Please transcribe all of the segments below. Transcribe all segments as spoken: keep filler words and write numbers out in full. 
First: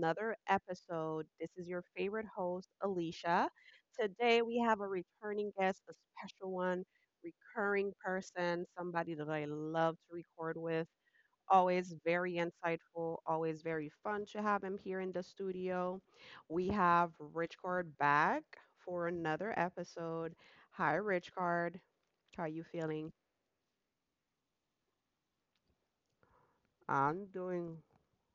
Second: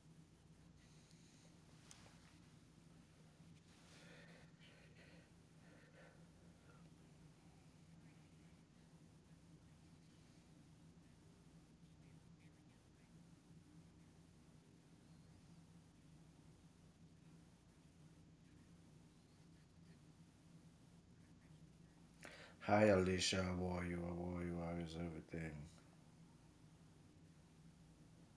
another episode. This is your favorite host, Alicia. Today, we have a returning guest, a special one, recurring person, somebody that I love to record with. Always very insightful, always very fun to have him here in the studio. We have Richcard back for another episode. Hi, Richcard. How are you Hi feeling? Alicia, how are you? How are you? How is everything? I'm doing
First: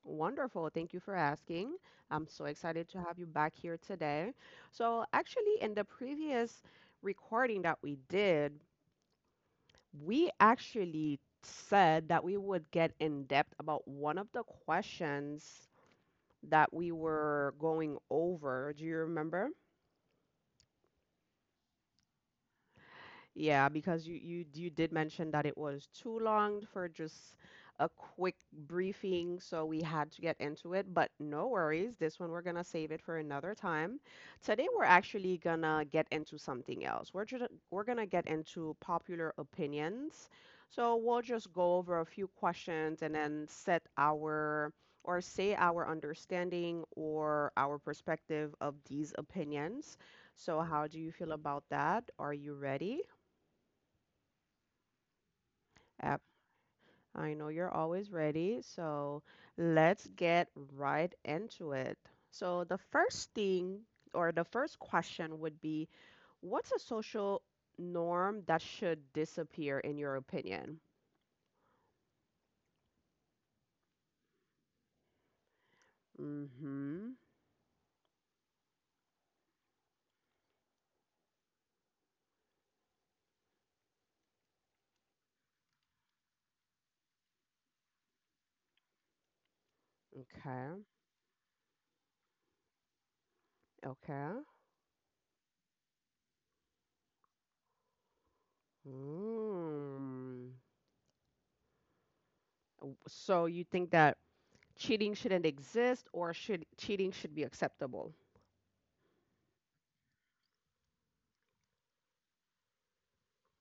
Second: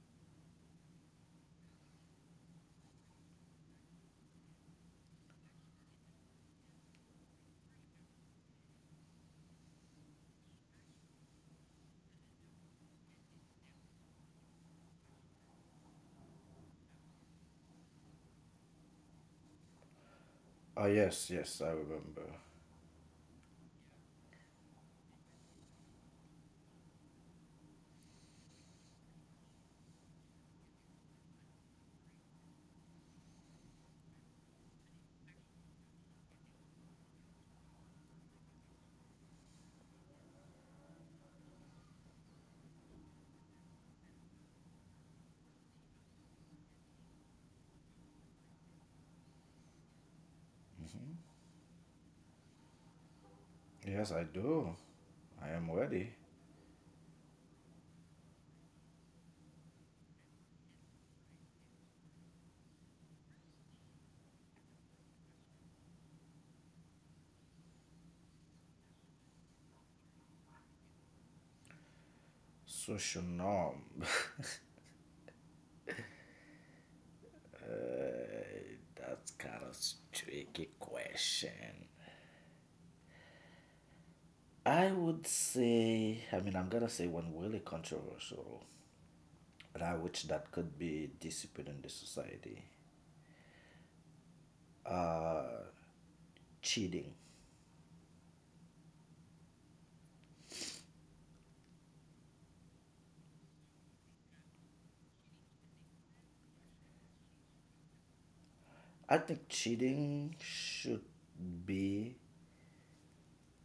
wonderful. Thank you for asking. I'm so excited to have you back here today. So, actually, in the previous recording that we did, we actually said that we would get in depth about one of the questions that we were going over. Do you remember? Ah, yes, yes, I remember. Yeah, because you you you did mention that it was too long for just a quick briefing, so we had to get into it, but no worries. This one we're gonna save it for another time. Today we're actually gonna get into something else. We're just, we're gonna get into popular opinions. So we'll just go over a few questions and then set our or say our understanding or our perspective of these opinions. So, how do you feel about that? Are you ready? Yes, I do. I am ready. App, I know you're always ready, so let's get right into it. So, the first thing or the first question would be, what's a social norm that should disappear in your opinion? Social norm. Mm-hmm. That's kind of tricky question. I would say, I mean, I'm gonna say one really controversial, and I wish that Okay. could be disciplined in the society. Okay. Uh, Cheating. Mm. So, you think that cheating shouldn't exist or should cheating should be acceptable? I think cheating should be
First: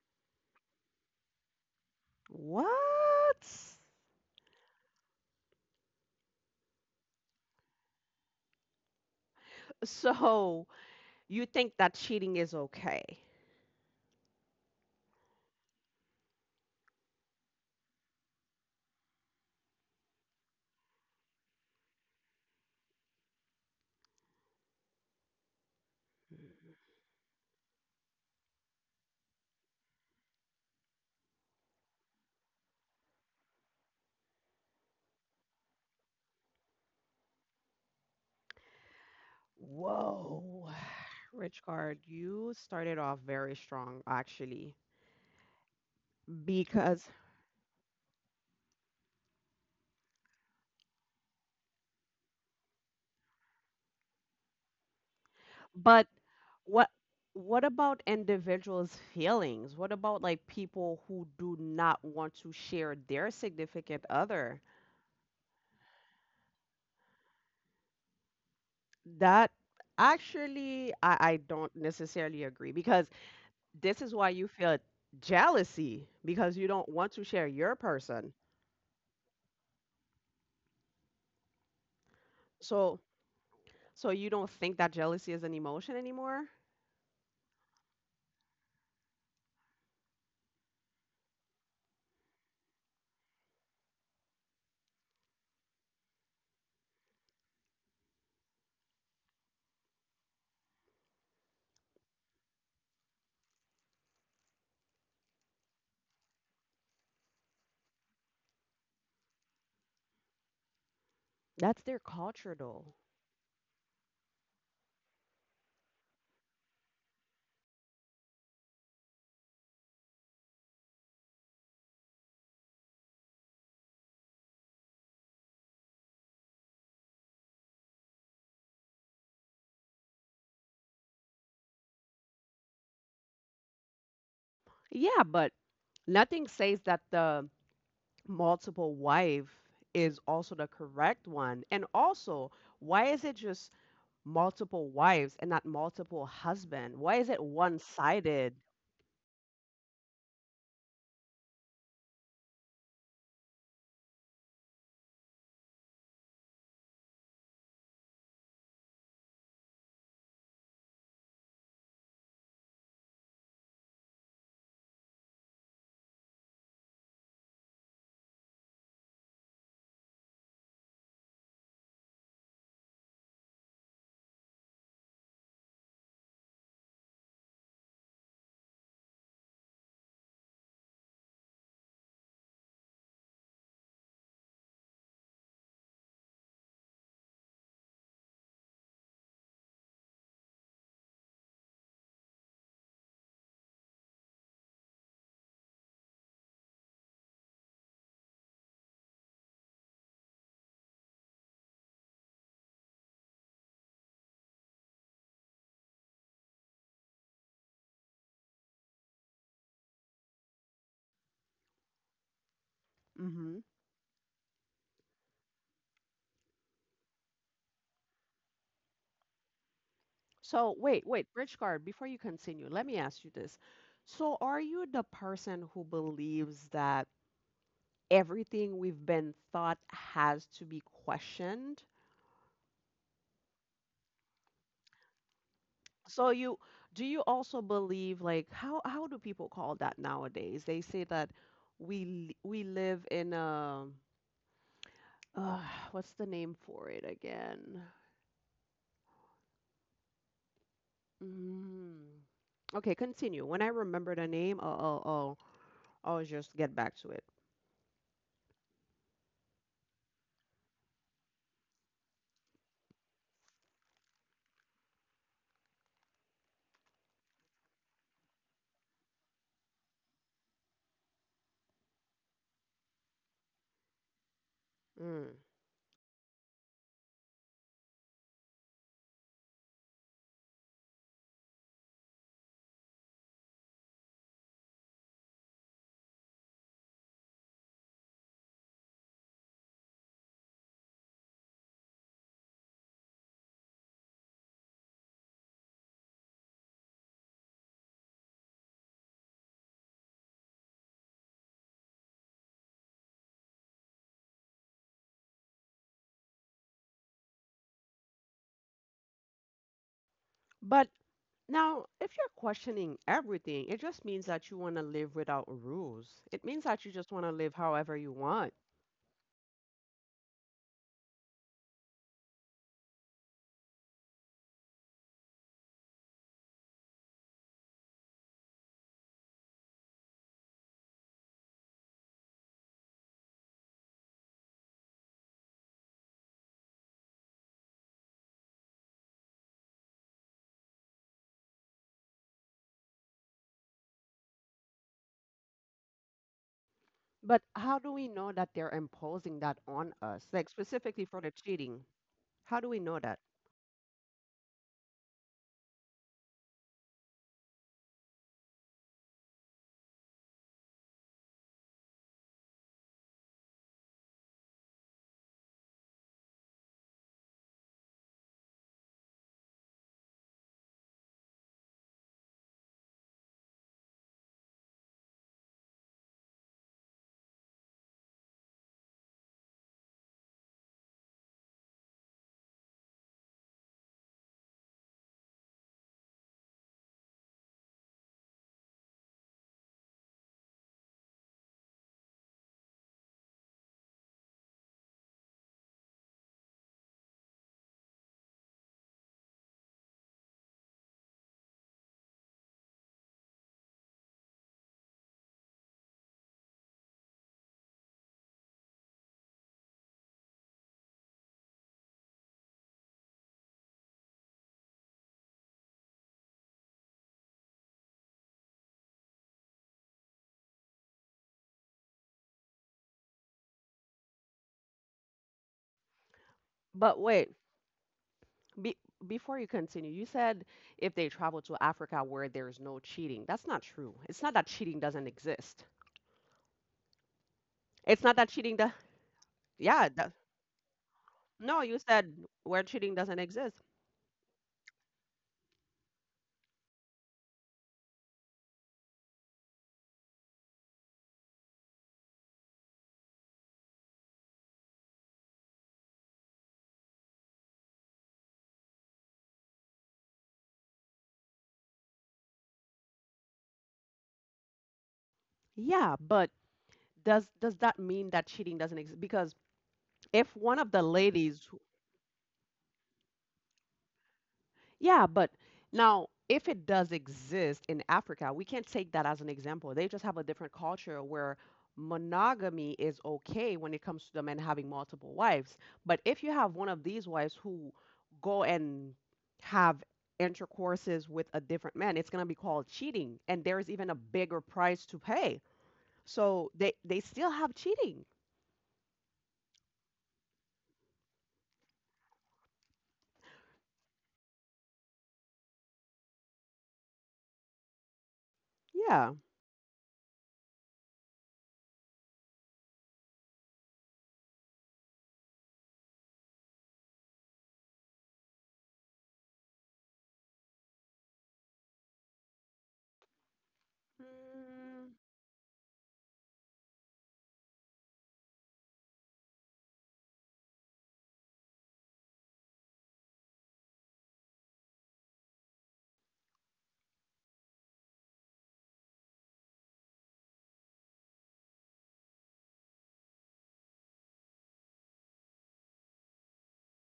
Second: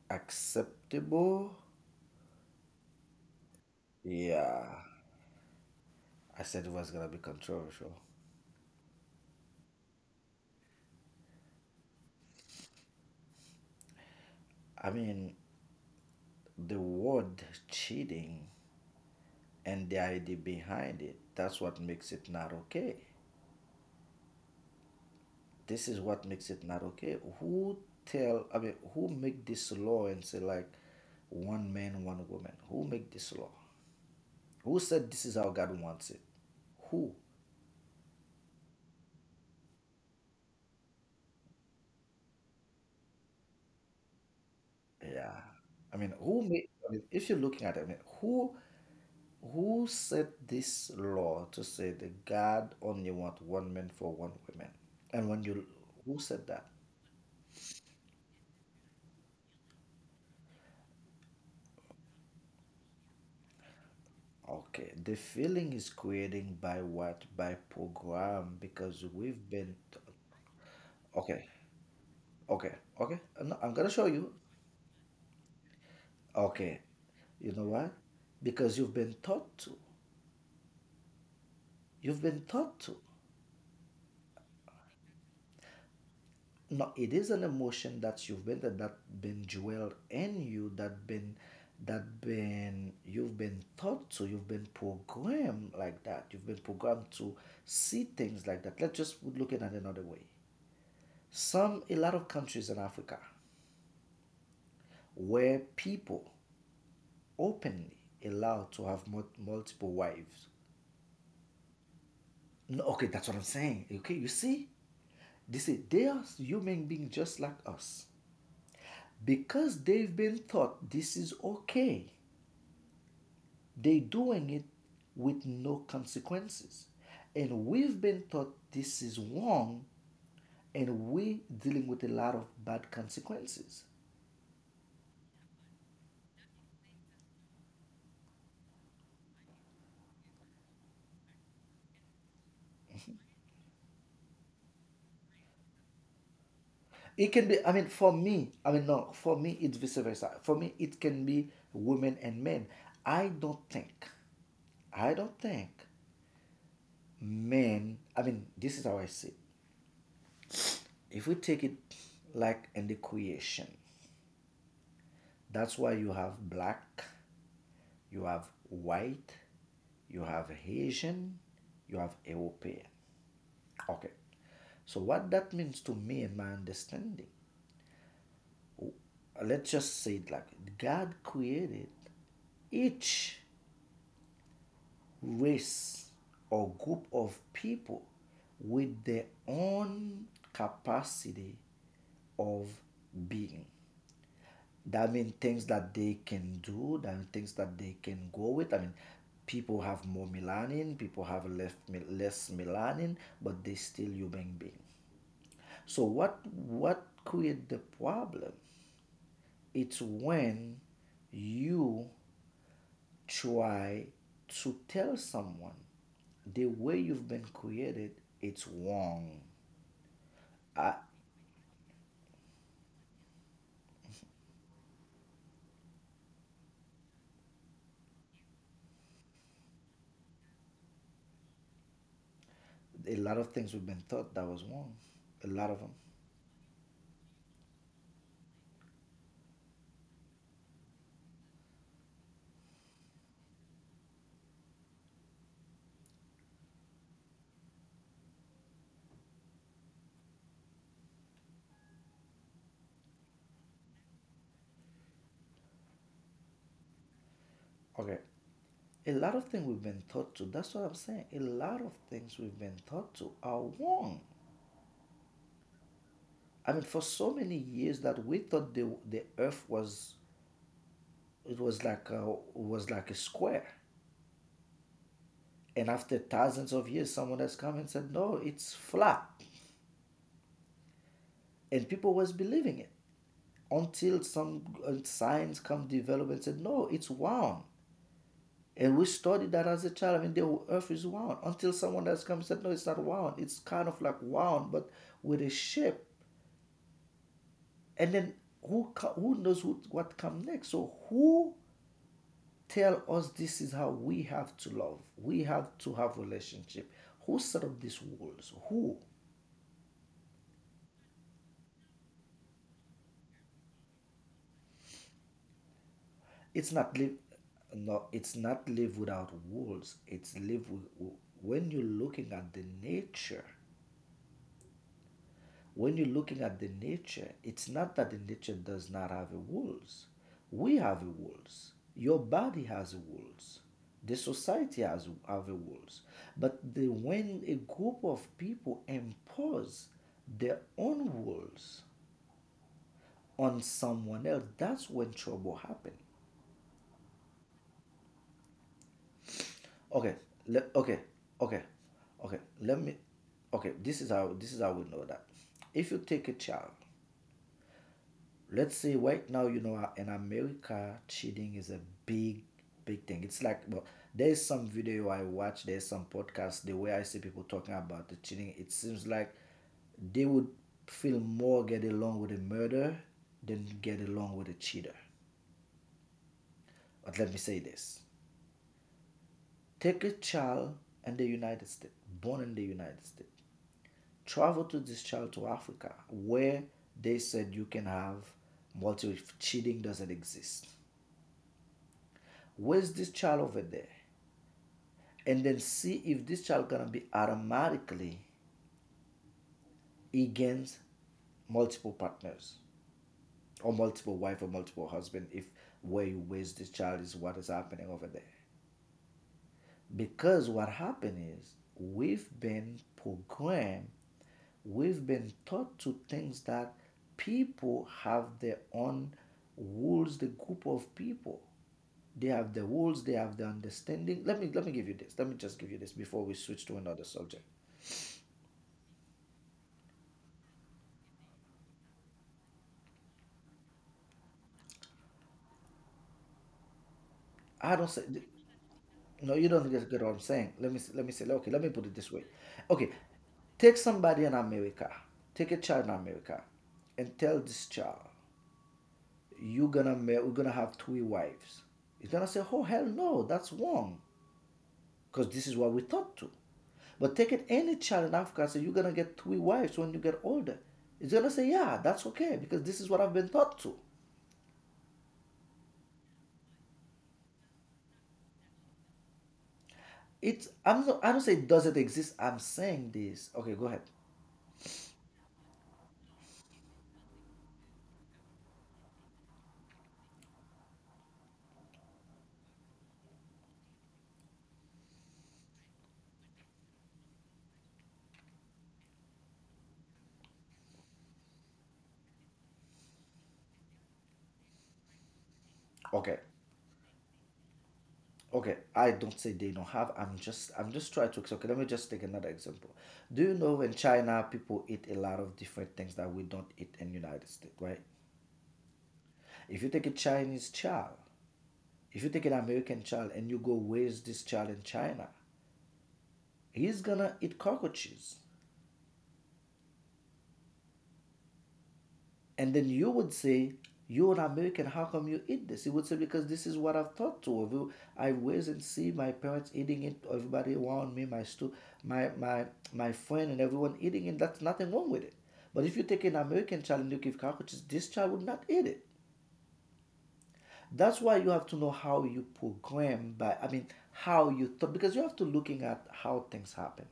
acceptable. What? Yeah, I said it was gonna be controversial. So, you think that cheating is okay? I mean, the word cheating and the idea behind it, that's what makes it not okay. This is what makes it not okay. Who tell, I mean, who make this law and say like one man, one woman? Who make this law? Who said this is how God wants it? Who? Whoa. Richard, you started off very strong actually. Yeah. I mean, who made, I mean, Because if you're looking at it, I mean, who Who set this law to say that God only want one man for one woman? And when you but Who said that? what what about individuals' feelings? What about like people who do not want to share their significant other? Okay, the feeling is creating by what? By program because we've That been t- actually I, I okay, don't necessarily agree okay, because okay. Uh, No, I'm gonna this show is why you. you feel jealousy because you Okay, don't want to share you know your why? person. Because you've been taught to. You've been taught to. So so you don't think that jealousy is an emotion anymore? No, it is an emotion that you've been that that been dwelled in you that been that been you've been taught to, you've been programmed like that, you've been programmed to see things like that. Let's just look at it another way. Some A lot of countries in Africa where people openly allowed to have multiple wives. That's their culture No, though. okay, that's what I'm saying. Okay, you see, this is they are human beings just like us, because they've been taught this is okay. They're doing it with no consequences. And we've been taught this is wrong, and we're dealing with a lot of bad consequences. Yeah, but nothing says that the multiple wife is also the correct one. And also, why is it just multiple wives and not multiple husband? Why is It it can be, I mean, for one-sided? me, I mean, no, for me, it's vice versa. For me, it can be women and men. I don't think, I don't think men, I mean, this is how I see it. If we take it like in the creation, that's why you have black, you have white, you have Asian, you have European. Okay. So what that means to me in my understanding, uh, let's just say it like it. God created each race or group of people with their own capacity of being. That means things that they can do, that mean things that they can go with. I mean, people have more melanin, people have less, less melanin, but they still human being. So what what create the problem? It's when you Hmm. try to tell someone the way you've been created, it's wrong. So I, wait, wait, Bridge card, before you continue, let me ask you this. So are you the person who believes that everything we've been thought has to be questioned? a lot of things we've been taught that was wrong. A lot of them. So you do you also believe like how how do people call that nowadays? They say that we l- we live in a uh, what's the name for it again? Mm. Okay, continue. When I remember the name, I'll I'll, I'll I'll just get back to it. Okay, a lot of things we've been taught to, that's what I'm saying. A lot of things we've been taught to are wrong. I mean, for so many years that we thought the, the earth was, it was like a, was like a square. Mm. And after thousands of years, someone has come and said, no, it's flat. And people was believing it until some uh, science come develop and said, no, it's round. And we studied that as a child. I mean, the earth is round until someone has come and said, no, it's not round. It's kind of like round, but with a shape. And then who who knows who, what comes next. So who tell us this is how we have to love, we have to have relationship, who set up these walls, who But now, if you're questioning everything, it just means that you want to live without rules. It means it's that you not just live, want to live however no, you it's want. not live without walls, it's live with, when you're looking at the nature when you're looking at the nature, it's not that the nature does not have a wolves. We have a wolves. Your body has a wolves. The society has have a wolves. But the, when a group of people impose their own wolves on someone else, that's when trouble happens. But how do we know that they're imposing that on Okay, us, like le- okay, specifically for the okay, cheating? okay. How do we Let know me. that? Okay, this is how this is how we know that. If you take a child, let's say right now, you know, in America, cheating is a big, big thing. It's like, well, there's some video I watch, there's some podcast, the way I see people talking about the cheating, it seems like they would feel more get along with a murderer than get along with a cheater. But let me say this, take a child in the United States, born in the United States, travel to this child to Africa, where they said you can have multiple cheating doesn't exist. Where's this child over there, and then see if this child gonna be automatically against multiple partners or multiple wife or multiple husband, if where you waste this child is what is happening over there. Because what happened is we've been programmed, we've been taught to things that people have their own rules, the group of people, they have the rules, they have the understanding. Let me let me give you this, let me just give you this before we switch to But another wait, subject. be, before you continue, you said if they travel to Africa where there's no cheating, that's not true. It's not that cheating doesn't exist. I don't say It's not that cheating, the, no. You don't yeah, get get what the, I'm saying. Let me s- let me say okay. Let no, me you put it this said way. where Okay, cheating doesn't exist. take somebody in America, take a child in America, and tell this child you're gonna marry, we're gonna have three wives. He's gonna say, oh hell no, that's wrong, because this is what we taught to. But take it any child in Africa, say you're gonna get three wives when you get older. He's gonna say, yeah, that's okay, because this is what I've been taught to. Yeah, but does does that mean that cheating doesn't exist? Because if It's one of the I'm not, I don't say ladies— it doesn't exist. I'm saying this. Okay, go ahead. yeah, but now if it does exist in Africa, we can't take that as an example. They just have a different culture where monogamy is okay when it comes to the men having multiple wives. But if you have one of these wives who go and have intercourses with a different man, it's going to be called cheating, and there is even a bigger price to pay. Okay. So they they still have cheating. Okay, I don't say they don't have. I'm just I'm just trying to. Okay, let me just take another example. Do you know in China people eat a lot of different things that we don't eat in United States, right? Yeah. If you take a Chinese child, If you take an American child and you go raise this child in China, he's gonna eat cockroaches. And then you would say, you're an American, how Mm. come you eat this? He would say, because this is what I've taught to. Every- I always and see my parents eating it, everybody around me, my stu- my my my friend and everyone eating it. That's nothing wrong with it. But if you take an American child and you give cockroaches, this child would not eat it. That's why you have to know how you program by, I mean, how you thought, because you have to looking at how things happen.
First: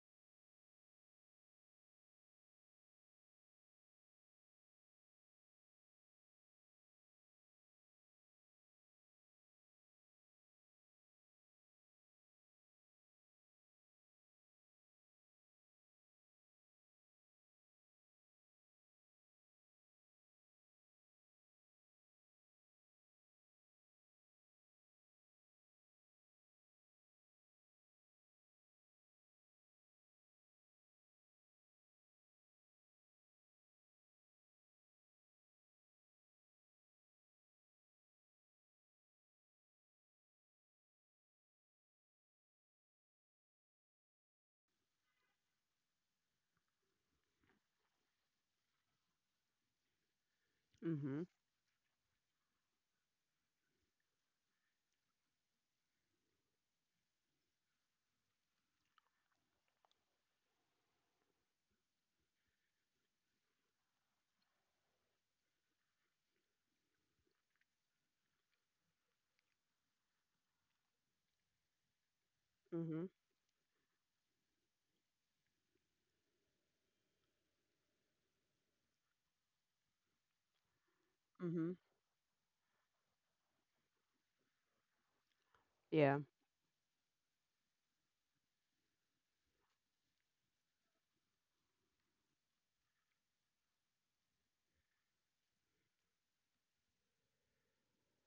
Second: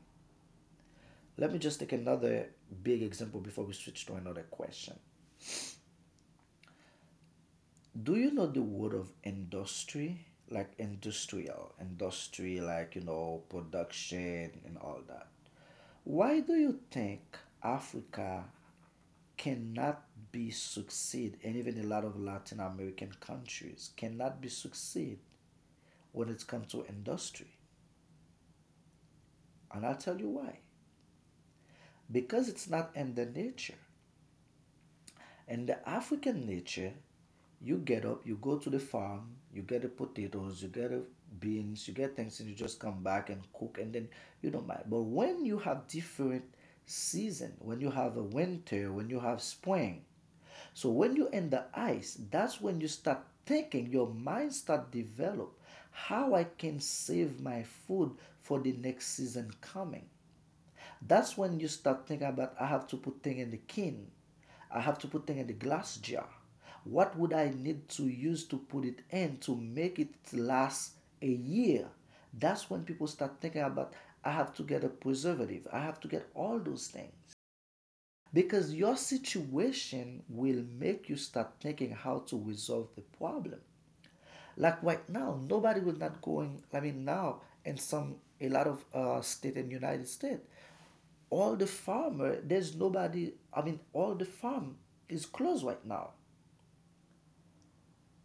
Let me just take another big example before we switch to another question. Do you know the word of industry? Like industrial, industry, like, you know, production and all that. Why do you think Africa cannot be succeed, and even a lot of Latin American countries cannot be succeed, when it comes to industry? And I'll tell you why. Because it's not in the nature. And the African nature, you get up, you go to the farm, you get the potatoes, you get the beans, you get things, and you just come back and cook, and then you don't mind. But when you have different season, when you have a winter, when you have spring, so when Mhm. you're in the ice, that's when you start thinking, your mind start develop how I can save my food for the next season coming. That's when you start thinking about I have to put thing in the can. I have to put thing in the glass jar. What would I need to use to put it in to make it last a year? That's when people Mhm. start thinking about I have to get a preservative. I have to get all those things. Because your situation will make you start Mhm. thinking how to resolve the problem. Like right now, nobody will Yeah. not going. I mean, now in some a lot of uh, state in the United States, all the farmer there's nobody, I mean, all the farm is closed right now,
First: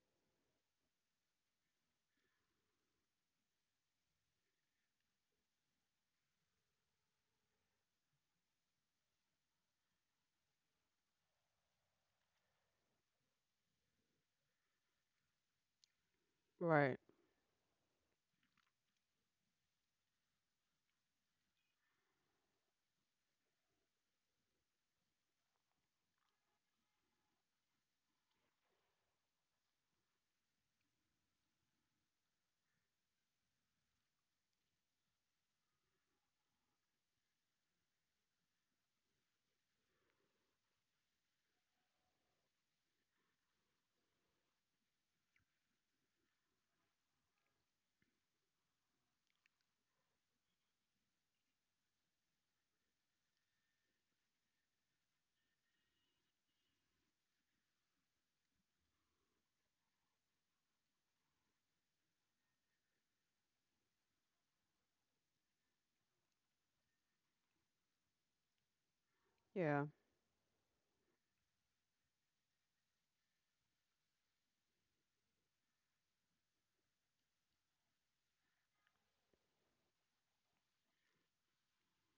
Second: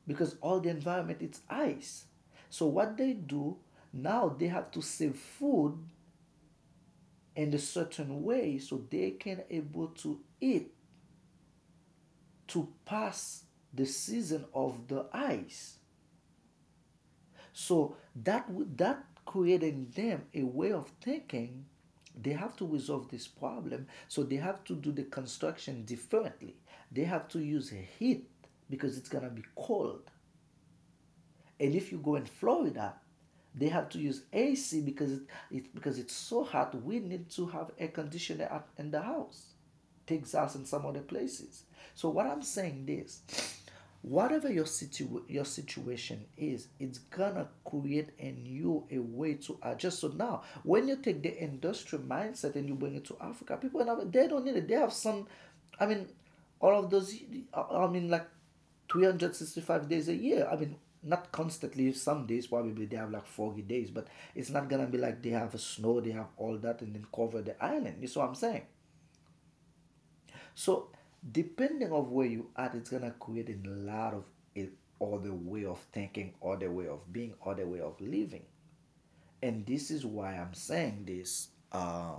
because all the environment it's ice. So what they do now, they have to save food in a certain way so they can able to eat, to pass the season of the ice. Right. So that that created in them a way of thinking. They have to resolve this problem, so they have to do the construction differently. They have to use heat because it's gonna be cold. And if you go in Florida, they have to use A C because it, it because it's so hot. We need to have air conditioner in the house, takes us in some other places. So what I'm saying is, whatever your situ your situation is, it's gonna create in you a way to adjust. So now, when you take the industrial mindset and you bring it to Africa, people they don't need it. They have some, I mean, all of those. I mean, like three hundred sixty-five days a year. I mean, not constantly. Some days probably they have like foggy days, but it's not gonna be like they have a snow, they have all that, and then cover the island. You see what I'm saying? Yeah. So depending of where you at, it's gonna create a lot of it, other way of thinking, other way of being, other way of living. And this is why I'm saying this. Uh,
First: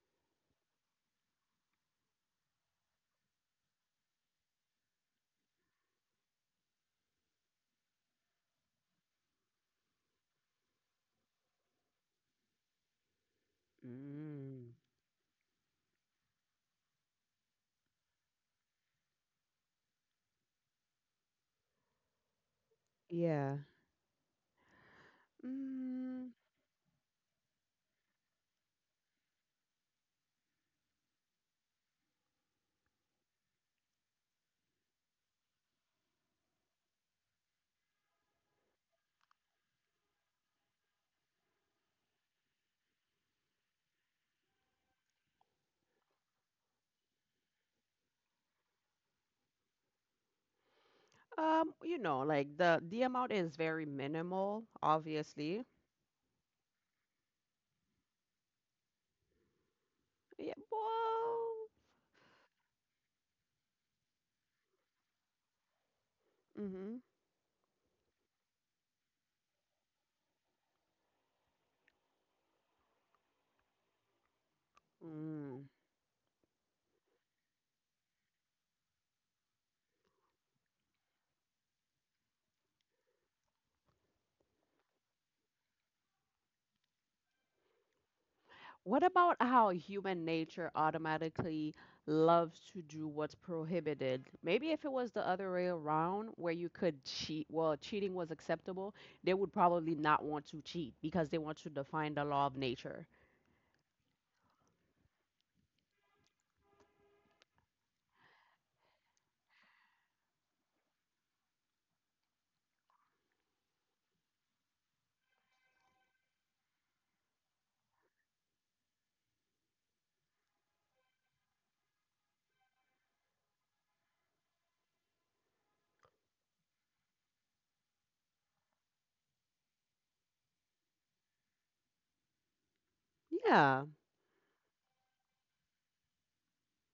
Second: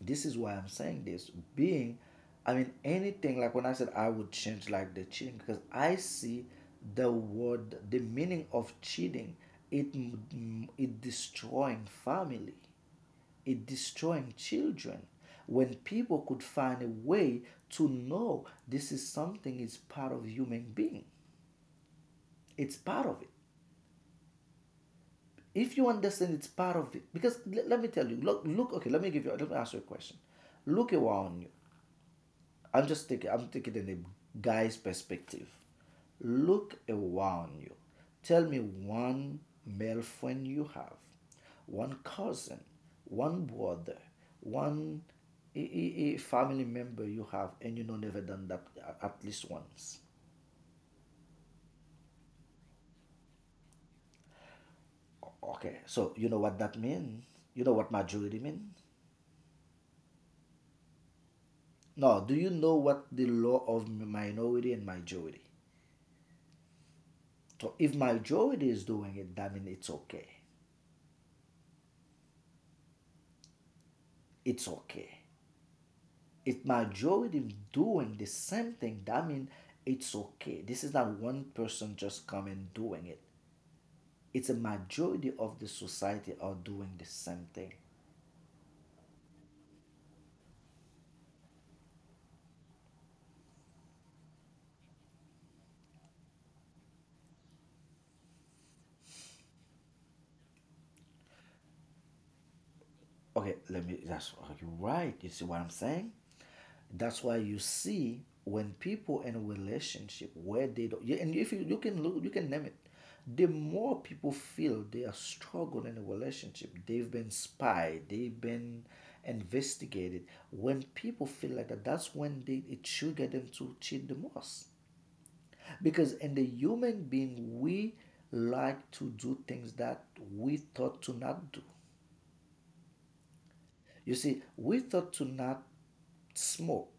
This is why I'm saying this. Being, I mean, anything like when I said I would change like the cheating because I see the word, the meaning of cheating, it it destroying family, it destroying Mm. children when people could find a way to know this is something is part of human being, it's part of it. Yeah. If you Mm, understand it's part of it, because l- let me tell you, look, look okay, let me give you let me ask you a question. Look around you. I'm just thinking, I'm thinking in a guy's perspective. Look around you. Tell me one male friend you have, one cousin, one brother, one a, a- a family member you have, and you know never done that a- at least once. um, you know, like the the amount is very minimal, obviously. Okay, so you know what that means? You know what majority means? Yeah, well, No, do you know what the law of minority and majority? mm-hmm. So if majority is doing it, that means it's okay. It's okay. Mm. If majority doing the same thing, that means it's okay. This is not one person just coming doing it. It's a majority of the society are doing the same thing. What about how human nature automatically loves to do what's prohibited? Maybe if it was the other way around, where you could cheat, well, cheating was acceptable, they would probably not want to cheat because they want to define the law of nature. Okay, let me that's okay, right? You see what I'm saying? That's why you see when people in a relationship where they don't, yeah, and if you, you can look, you can name it. The more people feel they are struggling in a relationship, they've been spied, they've been investigated. When people feel like that, that's when they it trigger them to cheat the most. Because in the human being, we like to do things that we thought to not do. Yeah. You see, we thought to not smoke,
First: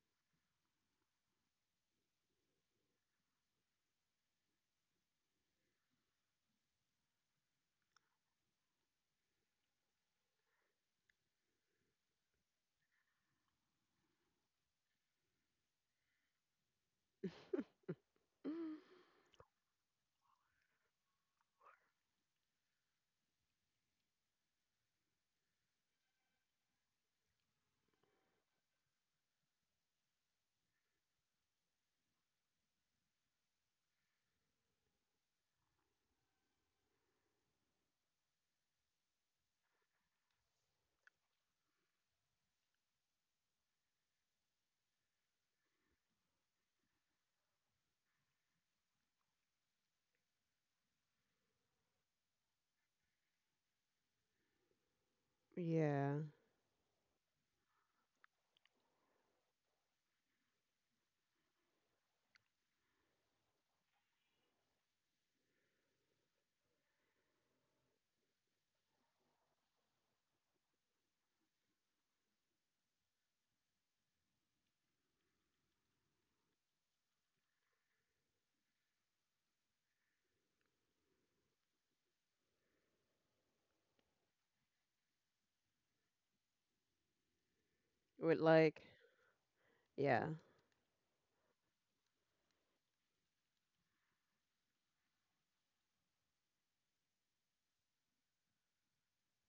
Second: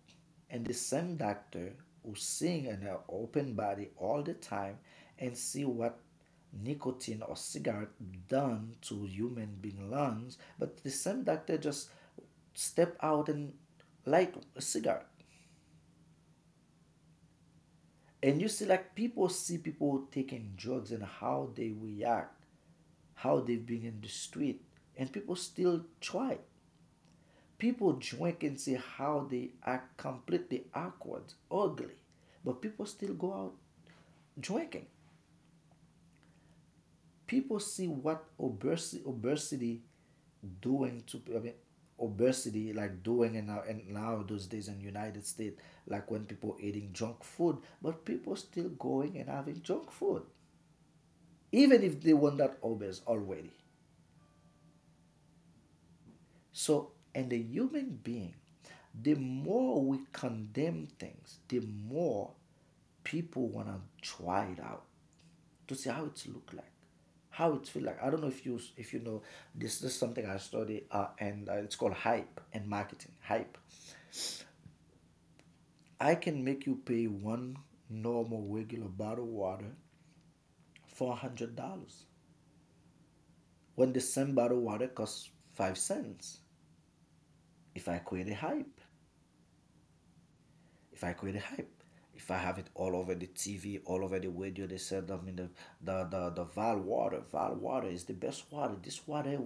and the same doctor who sing in her open body all the time and see what nicotine or cigarette done to human being lungs, but the same doctor just step out and light a cigarette. And you see Mm. like people see people taking drugs and how they react, how they've been in the street, and people still try. People drink and see how they are completely awkward, ugly, but people still go out drinking. People see what obesity, obesity doing to I mean, obesity like doing in now and now those days in the United States, like when people eating junk food, but people still going and having junk food, even if they were not obese already. Yeah. So, in the human being, the more we condemn things, the more people wanna try it out to see how it's look like, how it feel like. I don't know if you if you know this. This is something I study, uh, and uh, it's called hype and marketing. Hype. I can make you pay one normal regular bottle of water for a hundred dollars when the same bottle of water costs five cents if I create a With hype. like, yeah, If I create a hype, if I have it all over the T V, all over the radio, they said, I mean, the, the, the, the Val water, Val water is the best water. This water,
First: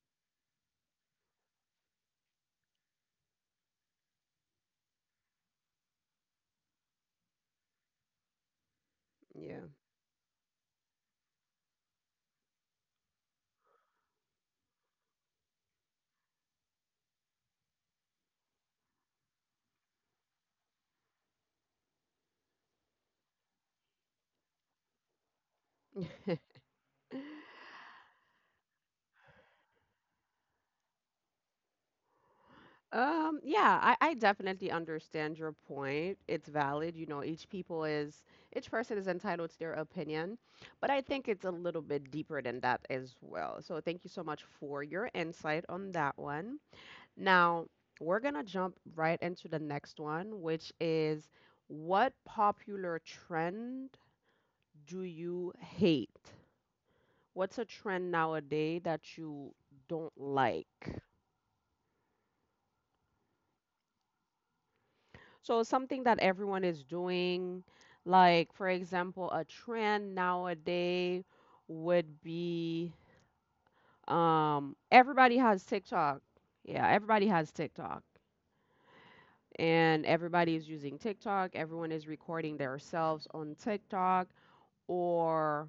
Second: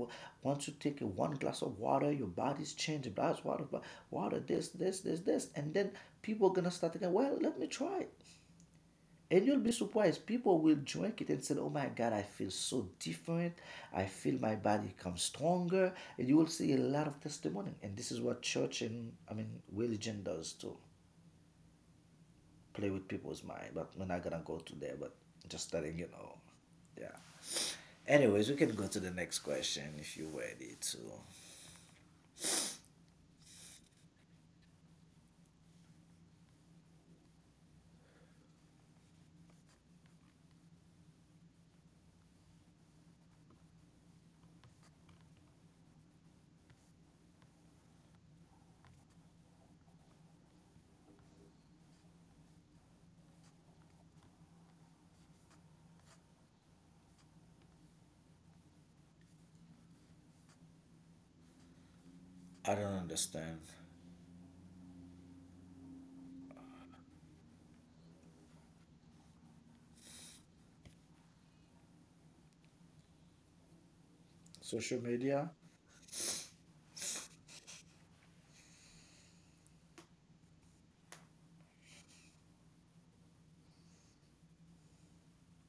once you take one glass of water, your body's changed, blah, water, water, this, this, this, this. And then people are going to start thinking, well, let me try it. And you'll yeah. be surprised. People will drink it and say, oh my God, I feel so different. I feel my body come stronger. And you will see a lot of testimony. And this is what church and, I mean, religion does too, play with people's mind, but we're not gonna go to there. But just letting you know, yeah. Anyways, we can go to the next question if you're ready to. Um, yeah, I, I definitely understand your point. It's valid. You know, each people is each person is entitled to their opinion, but I think it's a little bit deeper than that as well. So thank you so much for your insight on that one. Now, we're gonna jump right into the next one, which is, what popular trend do you hate? What's a trend nowadays that you don't like? I don't understand. So something that everyone is doing, like for example, a trend nowadays would be um, Social everybody media. has TikTok. Yeah, everybody has TikTok. And everybody is using TikTok. Everyone is recording themselves on TikTok or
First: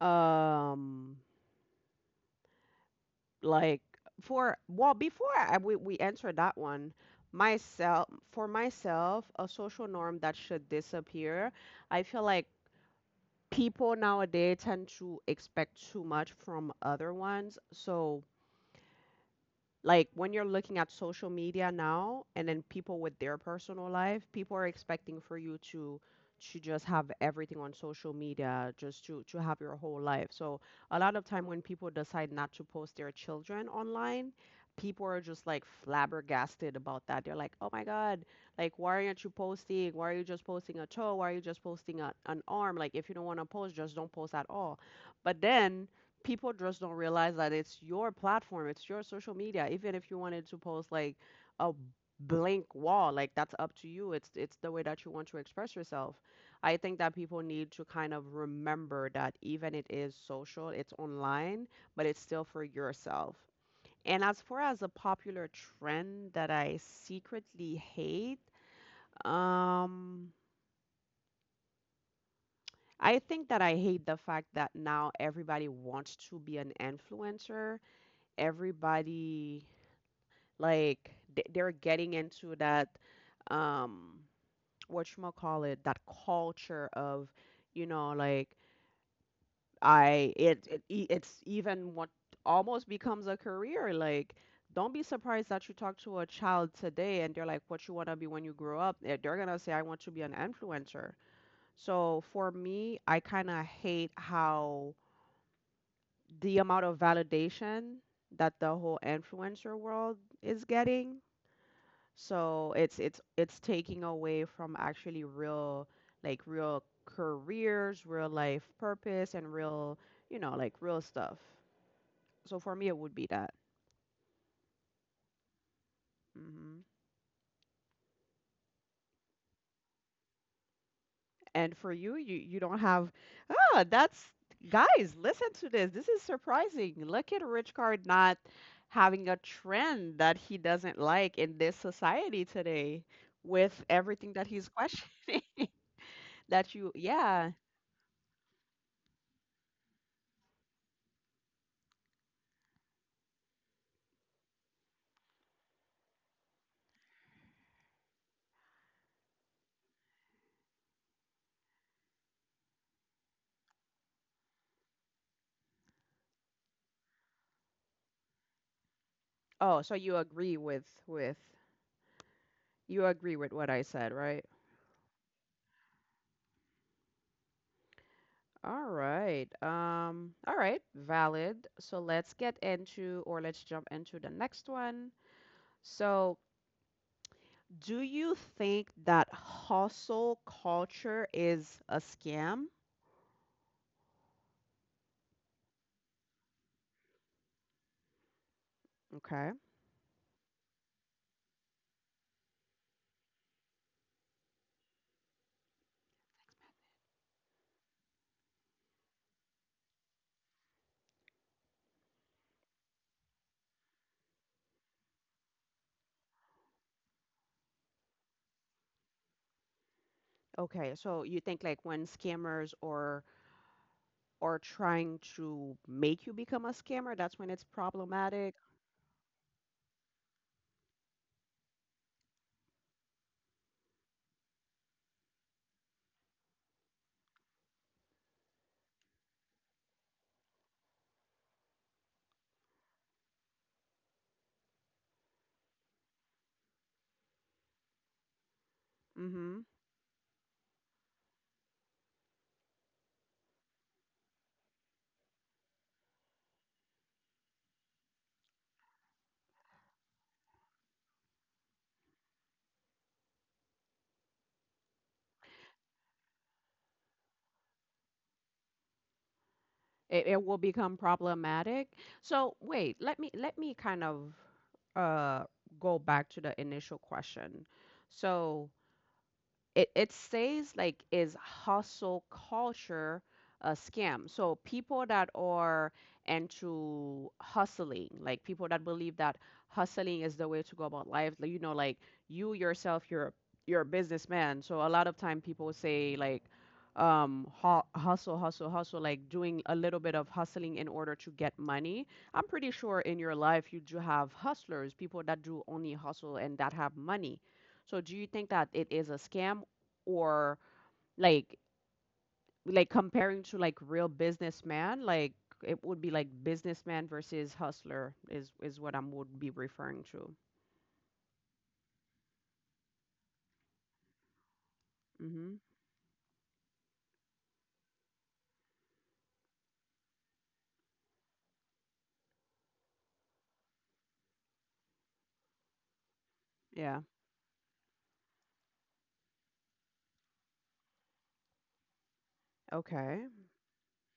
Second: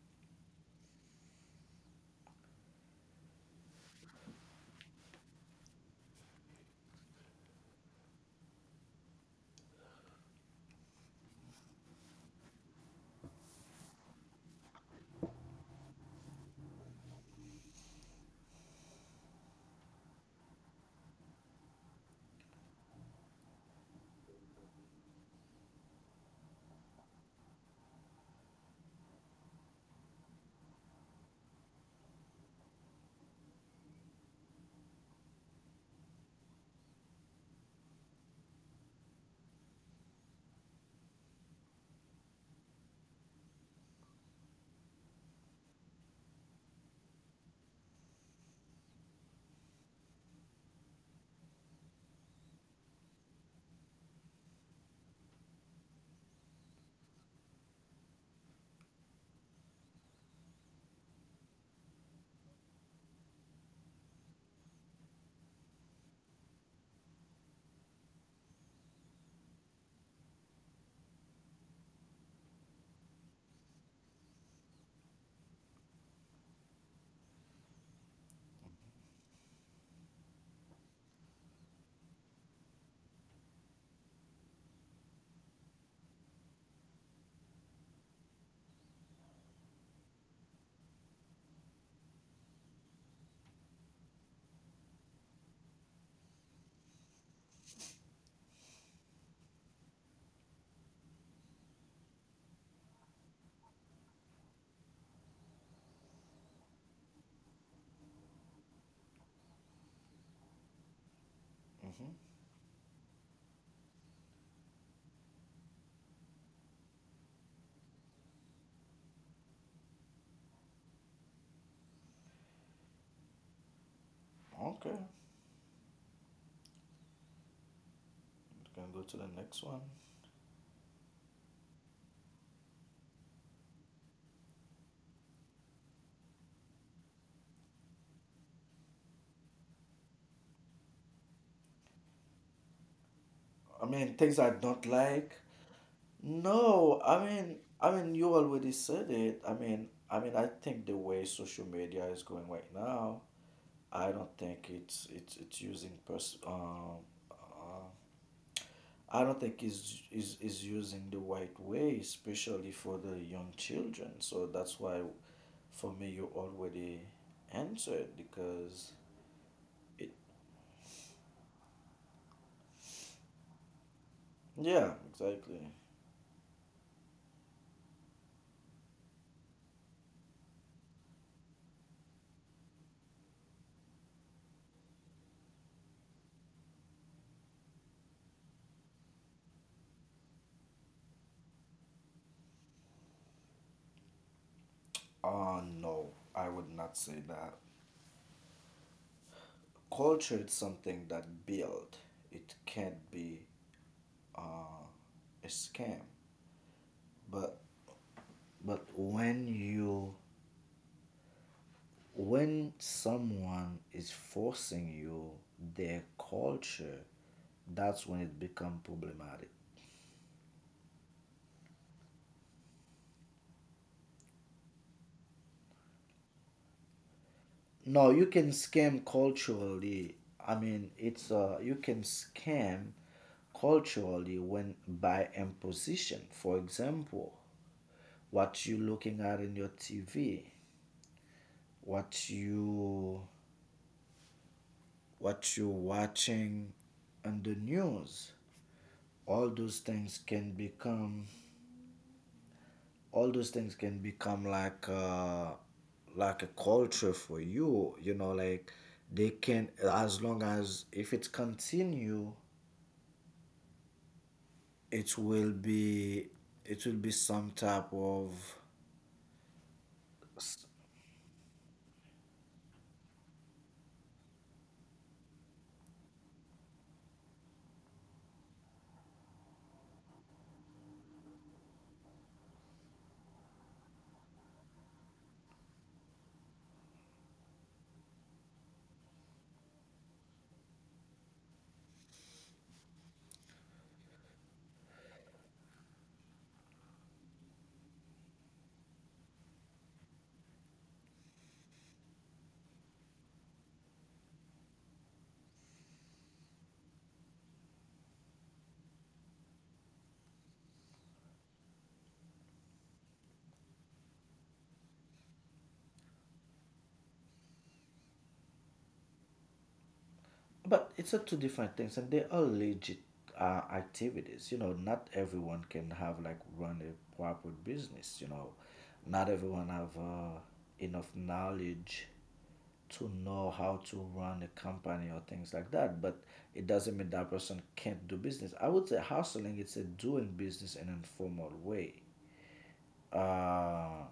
um like for well before I, we, we enter that one, myself for myself, a social norm that should disappear. I feel like people nowadays tend to expect too much from other ones. So like when you're looking at social media now and then people with their personal life, people are expecting for you to to just have everything on social media, just to to have your whole life. So a lot of time when people decide not to post their children online, people are just like flabbergasted about that. They're like, oh my god, like why aren't you posting? Why are you just posting a toe? Why are you just posting a, an arm? Like if you don't want to post, just don't post at all. But then people just don't realize that it's your platform, it's your social media. Even if you wanted to post like a blank wall, like that's up to you. It's it's the way that you want to express yourself. I think that people need to kind of remember that even it is social, it's online, but it's still for yourself. And as far as a popular trend that I secretly hate, um I think that I hate the fact that now everybody wants to be an influencer. Everybody like th- they're getting into that um what you call it, that culture of, you know, like I it, it e- it's even what almost becomes a career. Like don't be surprised that you talk to a child today and they're like, what you want to be when you grow up? Eh, they're going to say, I want to be an influencer. So for me I kind of hate how the amount of validation that the whole influencer world is getting. Mm-hmm. So it's it's it's taking away from actually real, like real careers, real life purpose, and real, you know, like real stuff. So for me it would be that. Okay, we Hmm. can go to the next one. And for you, you you don't have— ah, that's— guys, listen to this. This is surprising. Look at Rich Card not having a trend that he doesn't like in this society today I with mean, things everything I that he's don't like. questioning. That No, you I mean, yeah. I mean, you already said it. I mean, I mean, I think the way social media is going right now, I don't think it's it's it's using pers- um, uh, I don't think is is is using the right way, especially for the young children. So that's why, for me, you already answered because Oh, so it. you agree with with you agree with what I said, right? Yeah, exactly. All right. Um, all right, valid. So let's get into or let's jump into the next one. So, do you think that hustle culture is a scam? Uh no, I would not say that. Okay. Culture is something that build. It can't be a scam. But but when you when someone is forcing you their culture, that's when it become problematic. Okay. So you think like when scammers or are trying to make you become a scammer, that's when it's No, you can problematic. scam culturally. I mean, it's uh, you can scam culturally when by imposition. For example, what you looking at in your T V, what you what you watching on the news, all Mm-hmm. those things can become all those things can become like uh, like a culture for you. You know, like they can as long as if it continue, it will be it will be some type of it, it will s- become problematic. So wait, let me let me kind of uh go back to the initial question. So it it says like, is hustle culture a scam? So people that are into hustling, like people that believe that hustling is the way to go about life, like, you know, like you yourself, you're you're a businessman. So a lot of time people say like, um hu- hustle hustle hustle, like doing a little bit of hustling in order to get money. I'm pretty sure in your life you do have hustlers, people that do only hustle and that have money. So do you think that it is a scam, or like like comparing to like real businessman, like it would be like businessman versus hustler is is what I would be referring to. but it's a two different things and they are legit uh, activities, you know, not Mhm. everyone can have like run a proper business, you know, not everyone have uh, enough knowledge to know how to run a company or things like that, but it Yeah. doesn't mean that person can't do business. I would say hustling it's a doing business in an informal way. Okay. Uh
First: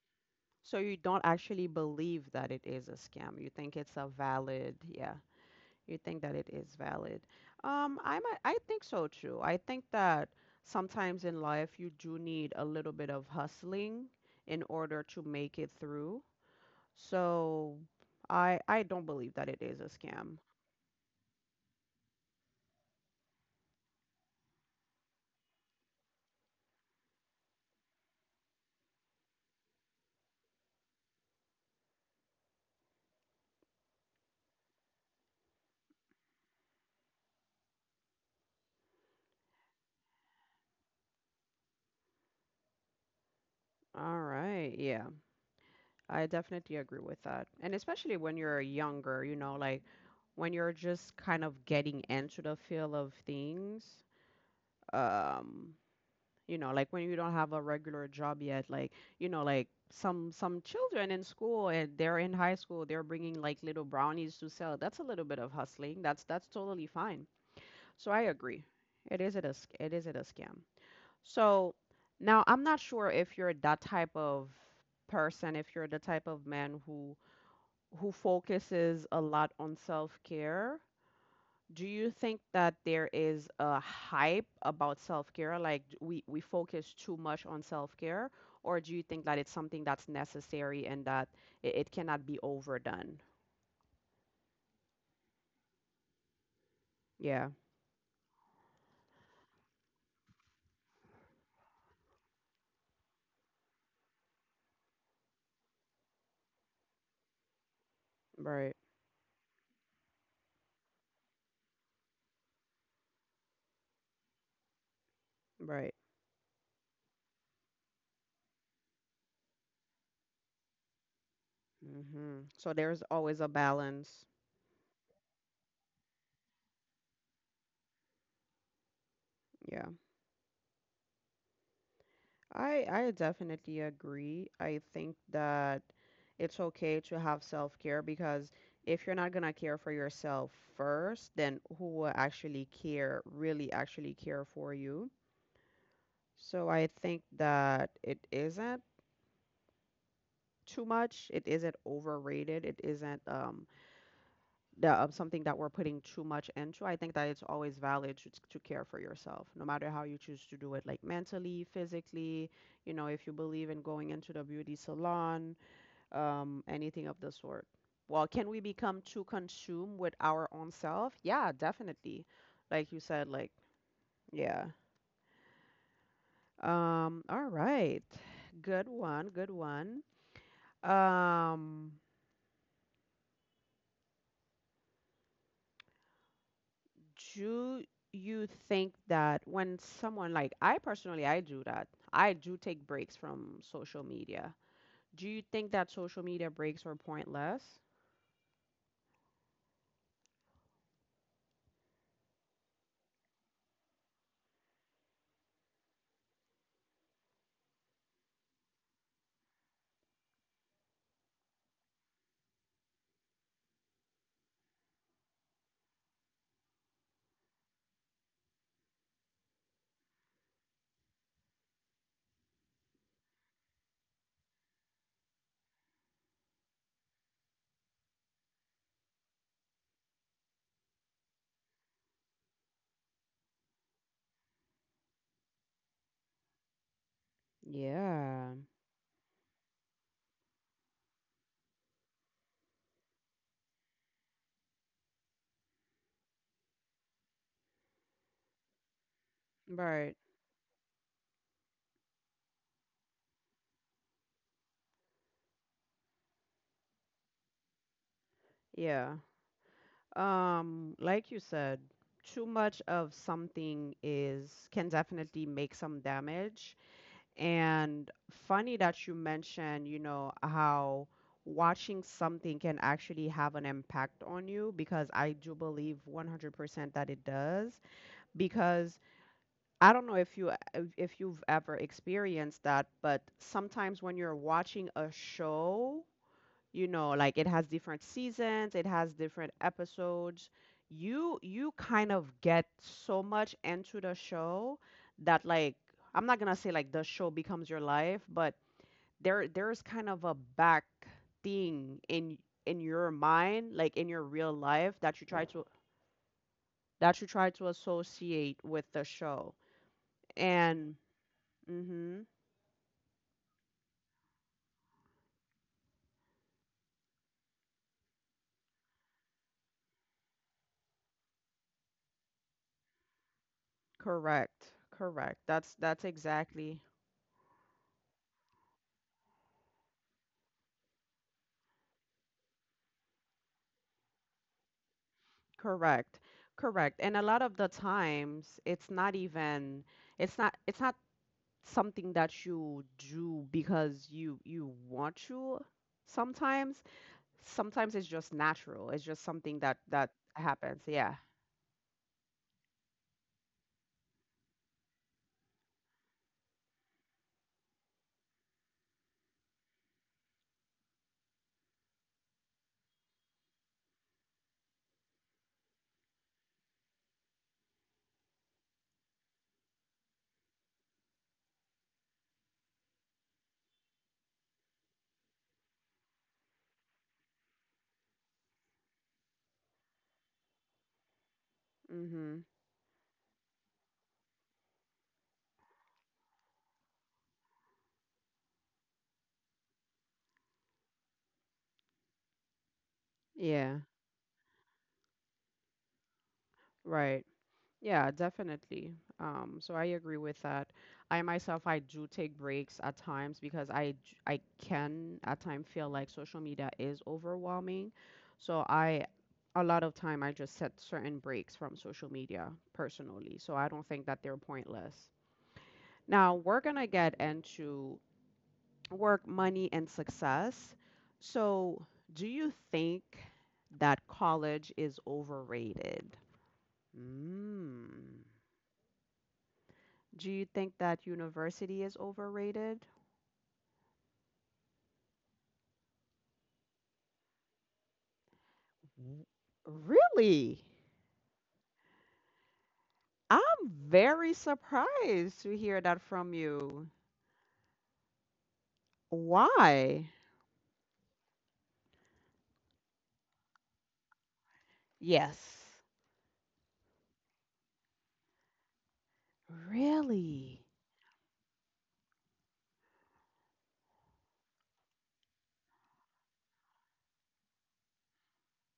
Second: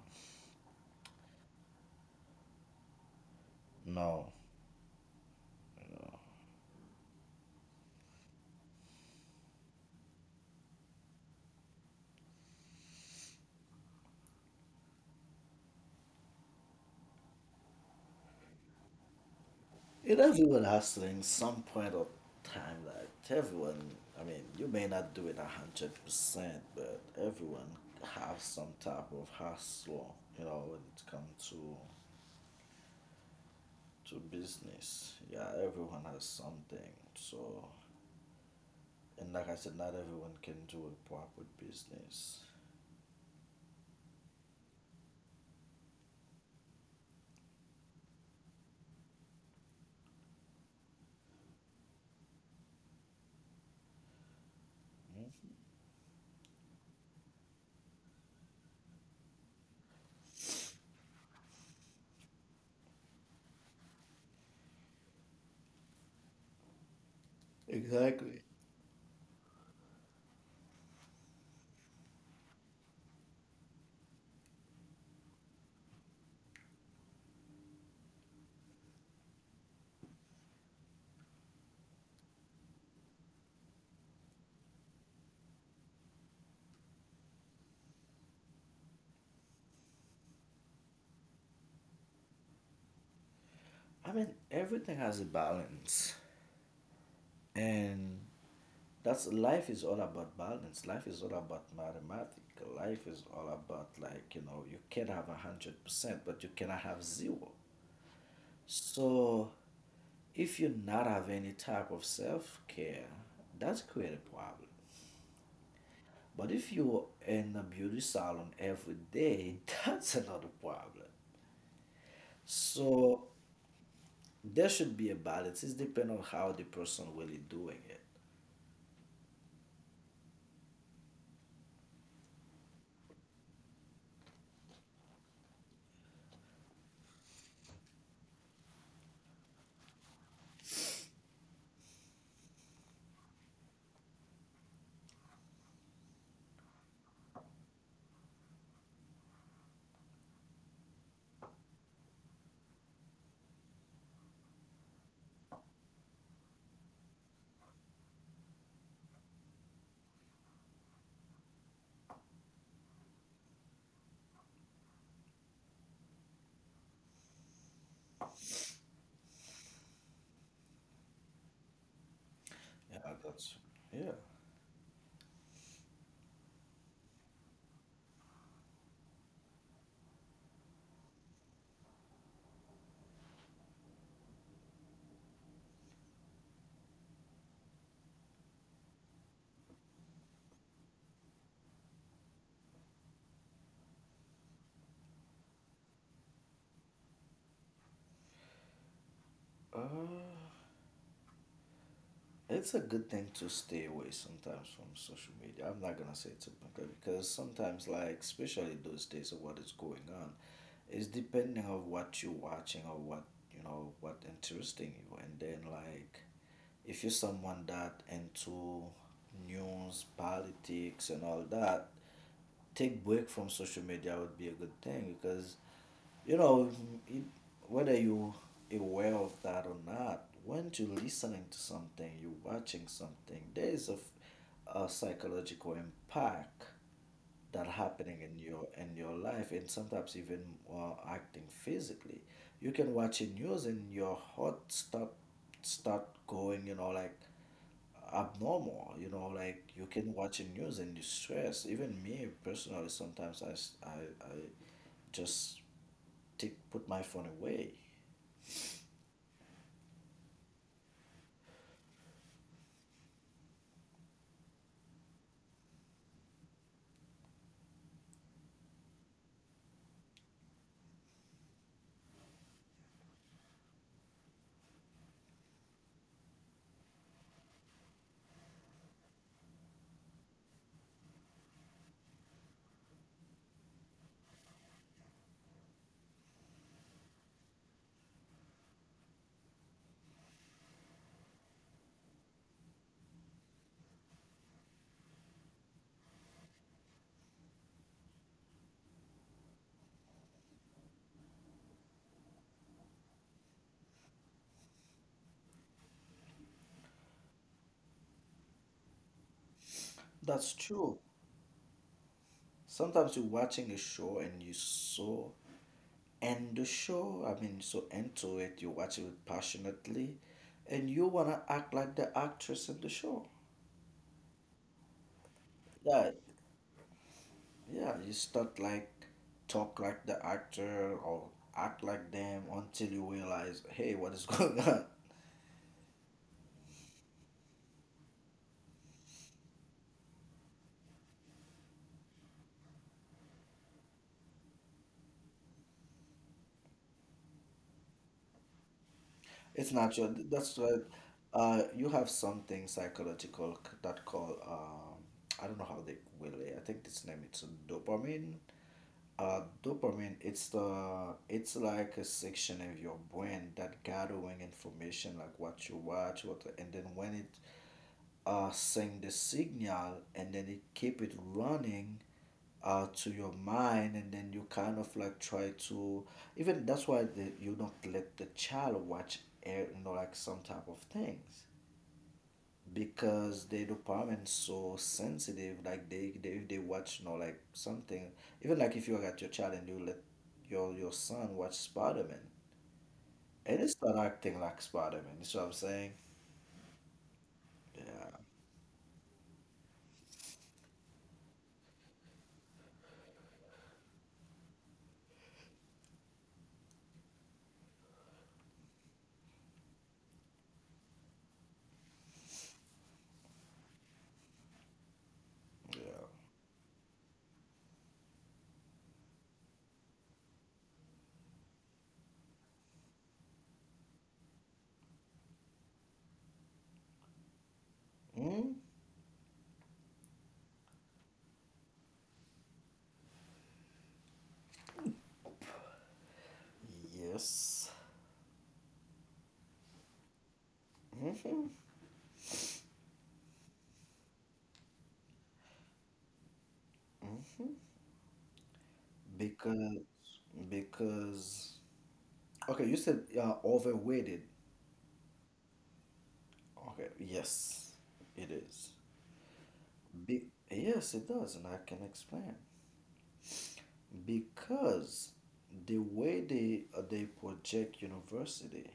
So you don't actually believe that it is a scam. You think it's a no. valid, yeah. You think that it is valid. Um, I might, I think so too. I think that sometimes in life you do need a little bit of hustling in order to make it through. So I I don't believe that it is a And scam. everyone has to in some point of time, like everyone, I mean, you may not do it a hundred percent, but everyone have some type of hustle, you know, when it comes to to business. Yeah, everyone has something. So, and like I said, not everyone can do a proper business. All right, yeah. I definitely agree with that. And especially when you're younger, you know, like when you're just kind of getting into the feel of things. Um, you know, like when you don't have a regular job yet, like, you know, like some some children in school and they're in high school, they're bringing like little brownies to sell. That's a little bit of hustling. That's that's totally fine. So I Exactly. agree. It is it a sc- it is it a scam? So now I'm not sure if you're that type of person, if you're the type of man who who focuses a lot on self-care. Do you think that there is a hype about self-care? Like d- we we focus too much on self-care, or do you think that it's something that's necessary and that it, it cannot be overdone? I mean, everything has a balance, Yeah, and that's life is all about balance, life is all about mathematics, life is all about like, you know, you can have a hundred percent but you cannot have zero. right, So if you not have any type of self-care, that's create a problem. right. But if you're in a beauty salon every day that's another problem. hmm So there's So always a balance. there should be a balance. It depends on how the person really doing it. Yeah. I I definitely agree. I think that it's okay to have self-care because if you're not gonna care for yourself first, then who will actually care, really actually care for you? So I think that it isn't too much. It isn't overrated. It isn't um the um, Something that we're putting too much into. I think that it's always valid to to care for yourself, no matter how you choose to do it, like mentally, physically, you know, if you believe in going into the beauty salon, um, anything of the sort. Well, can we become too consumed with our own self? Yeah, definitely. Like Yeah, you said, like, that's yeah. yeah. Um, all right. Good one, good one. Um, do you think that when someone like I personally I do that. I do take breaks from social media. Do you think that social media breaks are pointless? uh It's a good thing to stay away sometimes from social media. I'm not gonna say it's a bad thing because sometimes, like especially those days of what is going on, it's depending on what you're watching or what, you know, what interesting you. And then like, if you're someone that into news, politics, and all that, take break from social media would be a good thing because, you know, it, whether you aware of that or not, when you're listening to something, you're watching something, there is a f- a psychological impact that happening in Yeah. your in your life, and sometimes even uh, acting physically. You can watch a news and your heart start start going, you know, like abnormal. You know, like you can Right. watch the news and you stress. Even me personally, sometimes I, s- I, I just to put my phone away. Yeah. Um, like you said, too much of something is can definitely make some damage. And funny that you mentioned, you know, how watching something can actually have an impact on you because I do believe one hundred percent that it does. Because I don't know if you if you've ever experienced that, but sometimes when you're watching a show, you know, like it has different seasons, it has different episodes, you you kind of get so much into the show that, like, I'm not gonna say like the show becomes your life, but there there's kind of a back thing in in your mind, like in your real life, that you try to that you try to associate with the show That's true. and mm-hmm. Sometimes you're watching a show and you so end the show, I mean, so into it, you watch it passionately, and you wanna act like the actress in the show. correct correct that's that's Yeah, exactly yeah, you start like talk like the actor or act like them until you realize, hey, what is going on? Correct. Correct. And a lot of the times it's not even it's not it's not something that you do because you you want to sometimes. Sometimes it's just natural. It's just something It's that natural. that That's why, happens. Yeah. Uh, you have something psychological c- that call um, I don't know how they will. I think this name it's dopamine. Uh, dopamine. It's the it's like a section of your brain that gathering information like what you watch, what, and then when it uh send the signal and then it keep it running uh, to your mind, and then you kind of like try to, even that's why the, you don't let the child watch eh, you know like some type of things Mhm. because the dopamine's so sensitive, like they, they if they watch, you know, like something, even like if you got your child and you let your your son watch Spider-Man and it's Yeah. not acting like Spider-Man, you know what I'm saying? Right. Yeah, Yeah. definitely. Um, so I agree with that. I myself, I do take breaks at times because I j- I can at times feel like social media is overwhelming. So I a lot of time I just set certain breaks from social media personally. So I don't think that they're pointless. Yeah. Now we're gonna get into work, money, and success. So do you think that college is overrated? Mm. Mm? Do you think that university is overrated? Yes. W- Really? Mm-hmm. I'm very surprised to hear that from you. Mm-hmm. because Why? because okay, you said uh, overweighted. Yes. Okay, yes, it is. Be- Really? yes, it does, and I can explain. Because the way they uh, they project university,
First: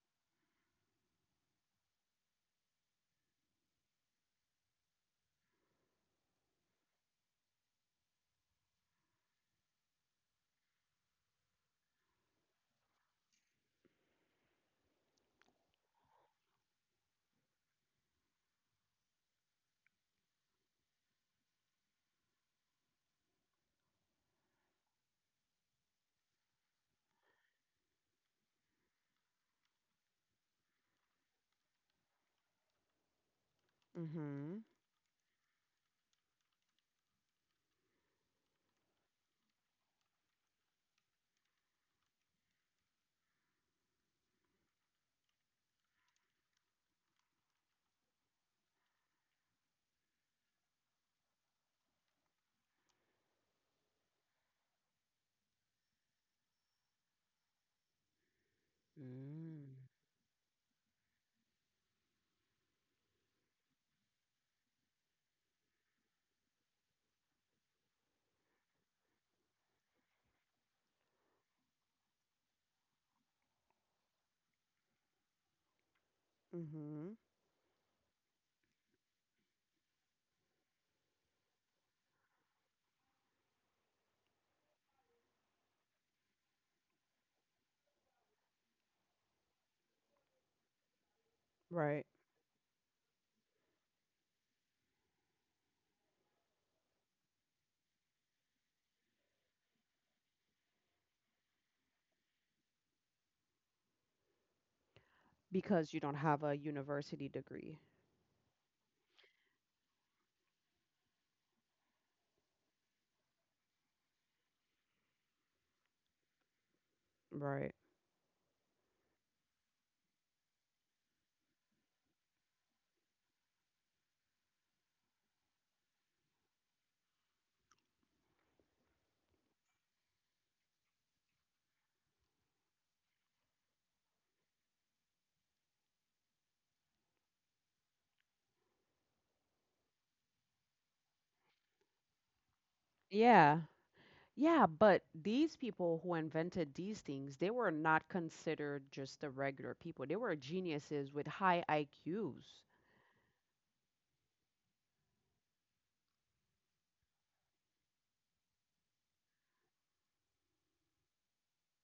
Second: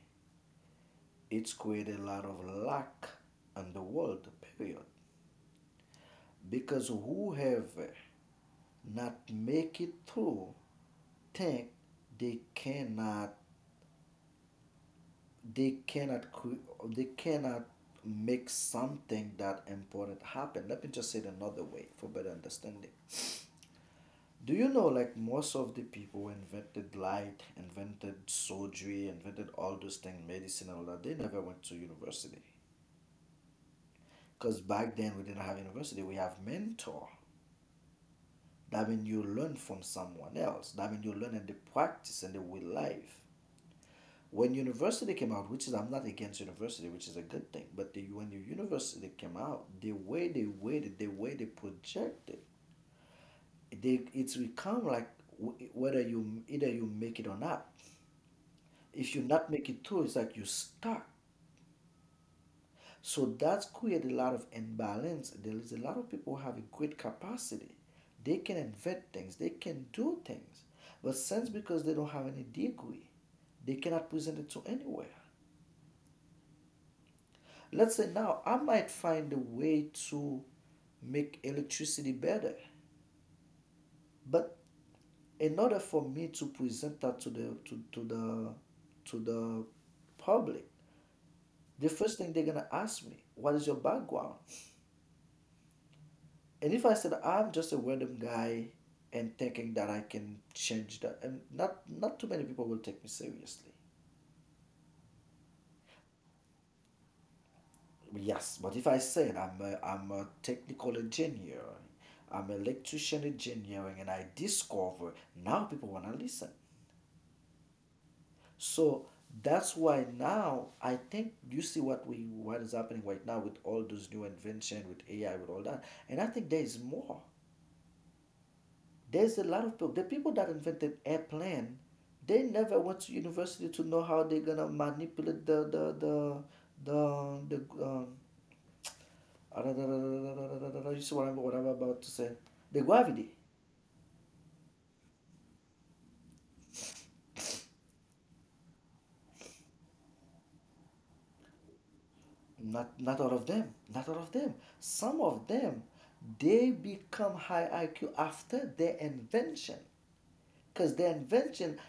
it's created a lot of lack in the world. Period. Because whoever not make it through, think they cannot they cannot cre- they cannot make something that important happen. Let me just say it another way for better understanding. Do you know, like, most of the people who invented light, invented surgery, invented all those things, medicine and all that, they never went to university. Because Mhm. back then we didn't have university, we have mentor. That means you learn from someone else. That means you learn and the practice and the real life. When university came out, which is I'm not against university, which is a good thing, but the, when the university came out, the way they waited, the way they projected, they it's become like whether you either you make it or not. If you not make Mm. it through, it's like you stuck. So that's created a lot of imbalance. There is a lot of people who have a great capacity. They can invent things. They can do things. But since because they don't have any degree, they cannot present it to anywhere. Mhm. Let's say now I might find a way to make electricity better, but in order for me to present that to the to, to the to the public, the Right. first thing they're gonna ask me, what is your background? And if I said I'm just a random guy and thinking that I can change that, and not not too many people will take me seriously. Because you don't have a university degree. Yes, but if I said I'm a, I'm a technical engineer, I'm an electrician engineering, and I discover, now people want to listen. Right. So that's why now I think you see what we what is happening right now with all those new invention with A I with all that, and I think there is more. There's a lot of people. The people that invented airplane, they never went to university to know how they're gonna manipulate the the the the the um, you see what I'm what I'm about to say. The Guavidi, Yeah. Yeah, but these people who invented these things, they were not considered just the regular people. They were geniuses with high I Qs. not, not all of them, not all of them. Some of them, they become high I Q after their invention. Because their invention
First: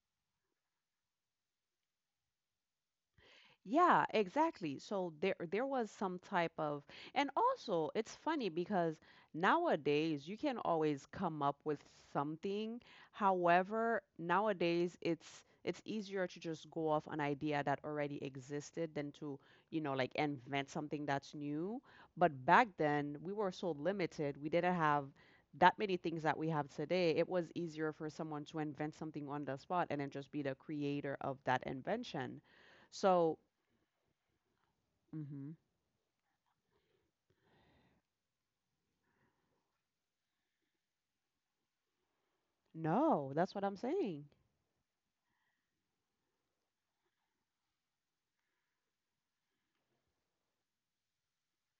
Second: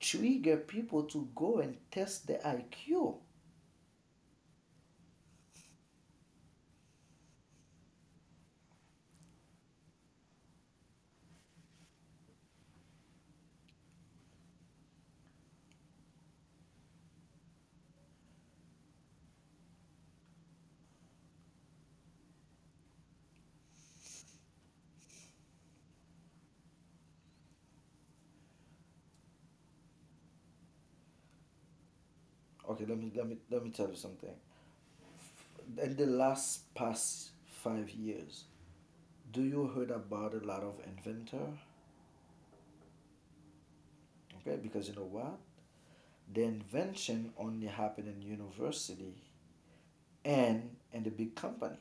trigger people to go and test the I Q. Yeah, exactly. So there there was some type of, and also it's funny because nowadays you can always come up with something. However, nowadays it's it's easier to just go off an idea that already existed than to, you know, like invent something that's new. But back then we were so limited. We didn't have that many things that we have today. It was easier for someone to invent something on the spot and then just be the creator of that invention. Okay, let me, let So me, let me tell you something. mm-hmm. In the last past five years, do you heard about a lot of inventor? No, that's what I'm saying. Okay, because you know what? The invention only happened in university and and the big company.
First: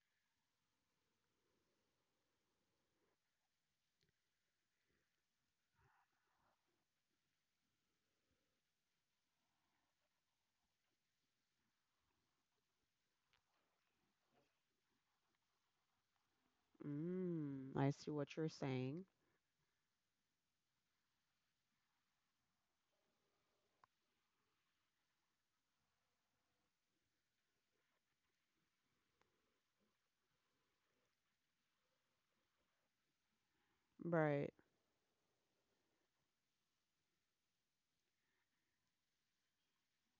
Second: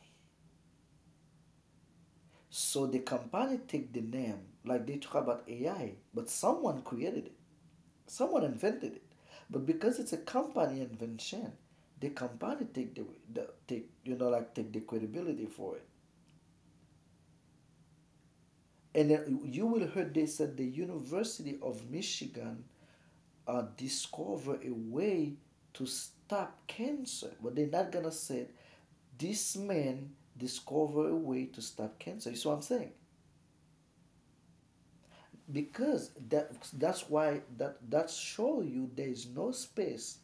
So the company take the name, like they talk about A I, but someone created it, someone invented it. But because it's a company invention, the company take the, the take you know like take the credibility for it. Mm, I see what you're saying. And then you will heard they said the University of Michigan uh, discover a way to stop cancer, but they're not gonna say it. This man discover a way to stop cancer. You see what I'm saying? Right. Because that, that's why that, that show you there is no space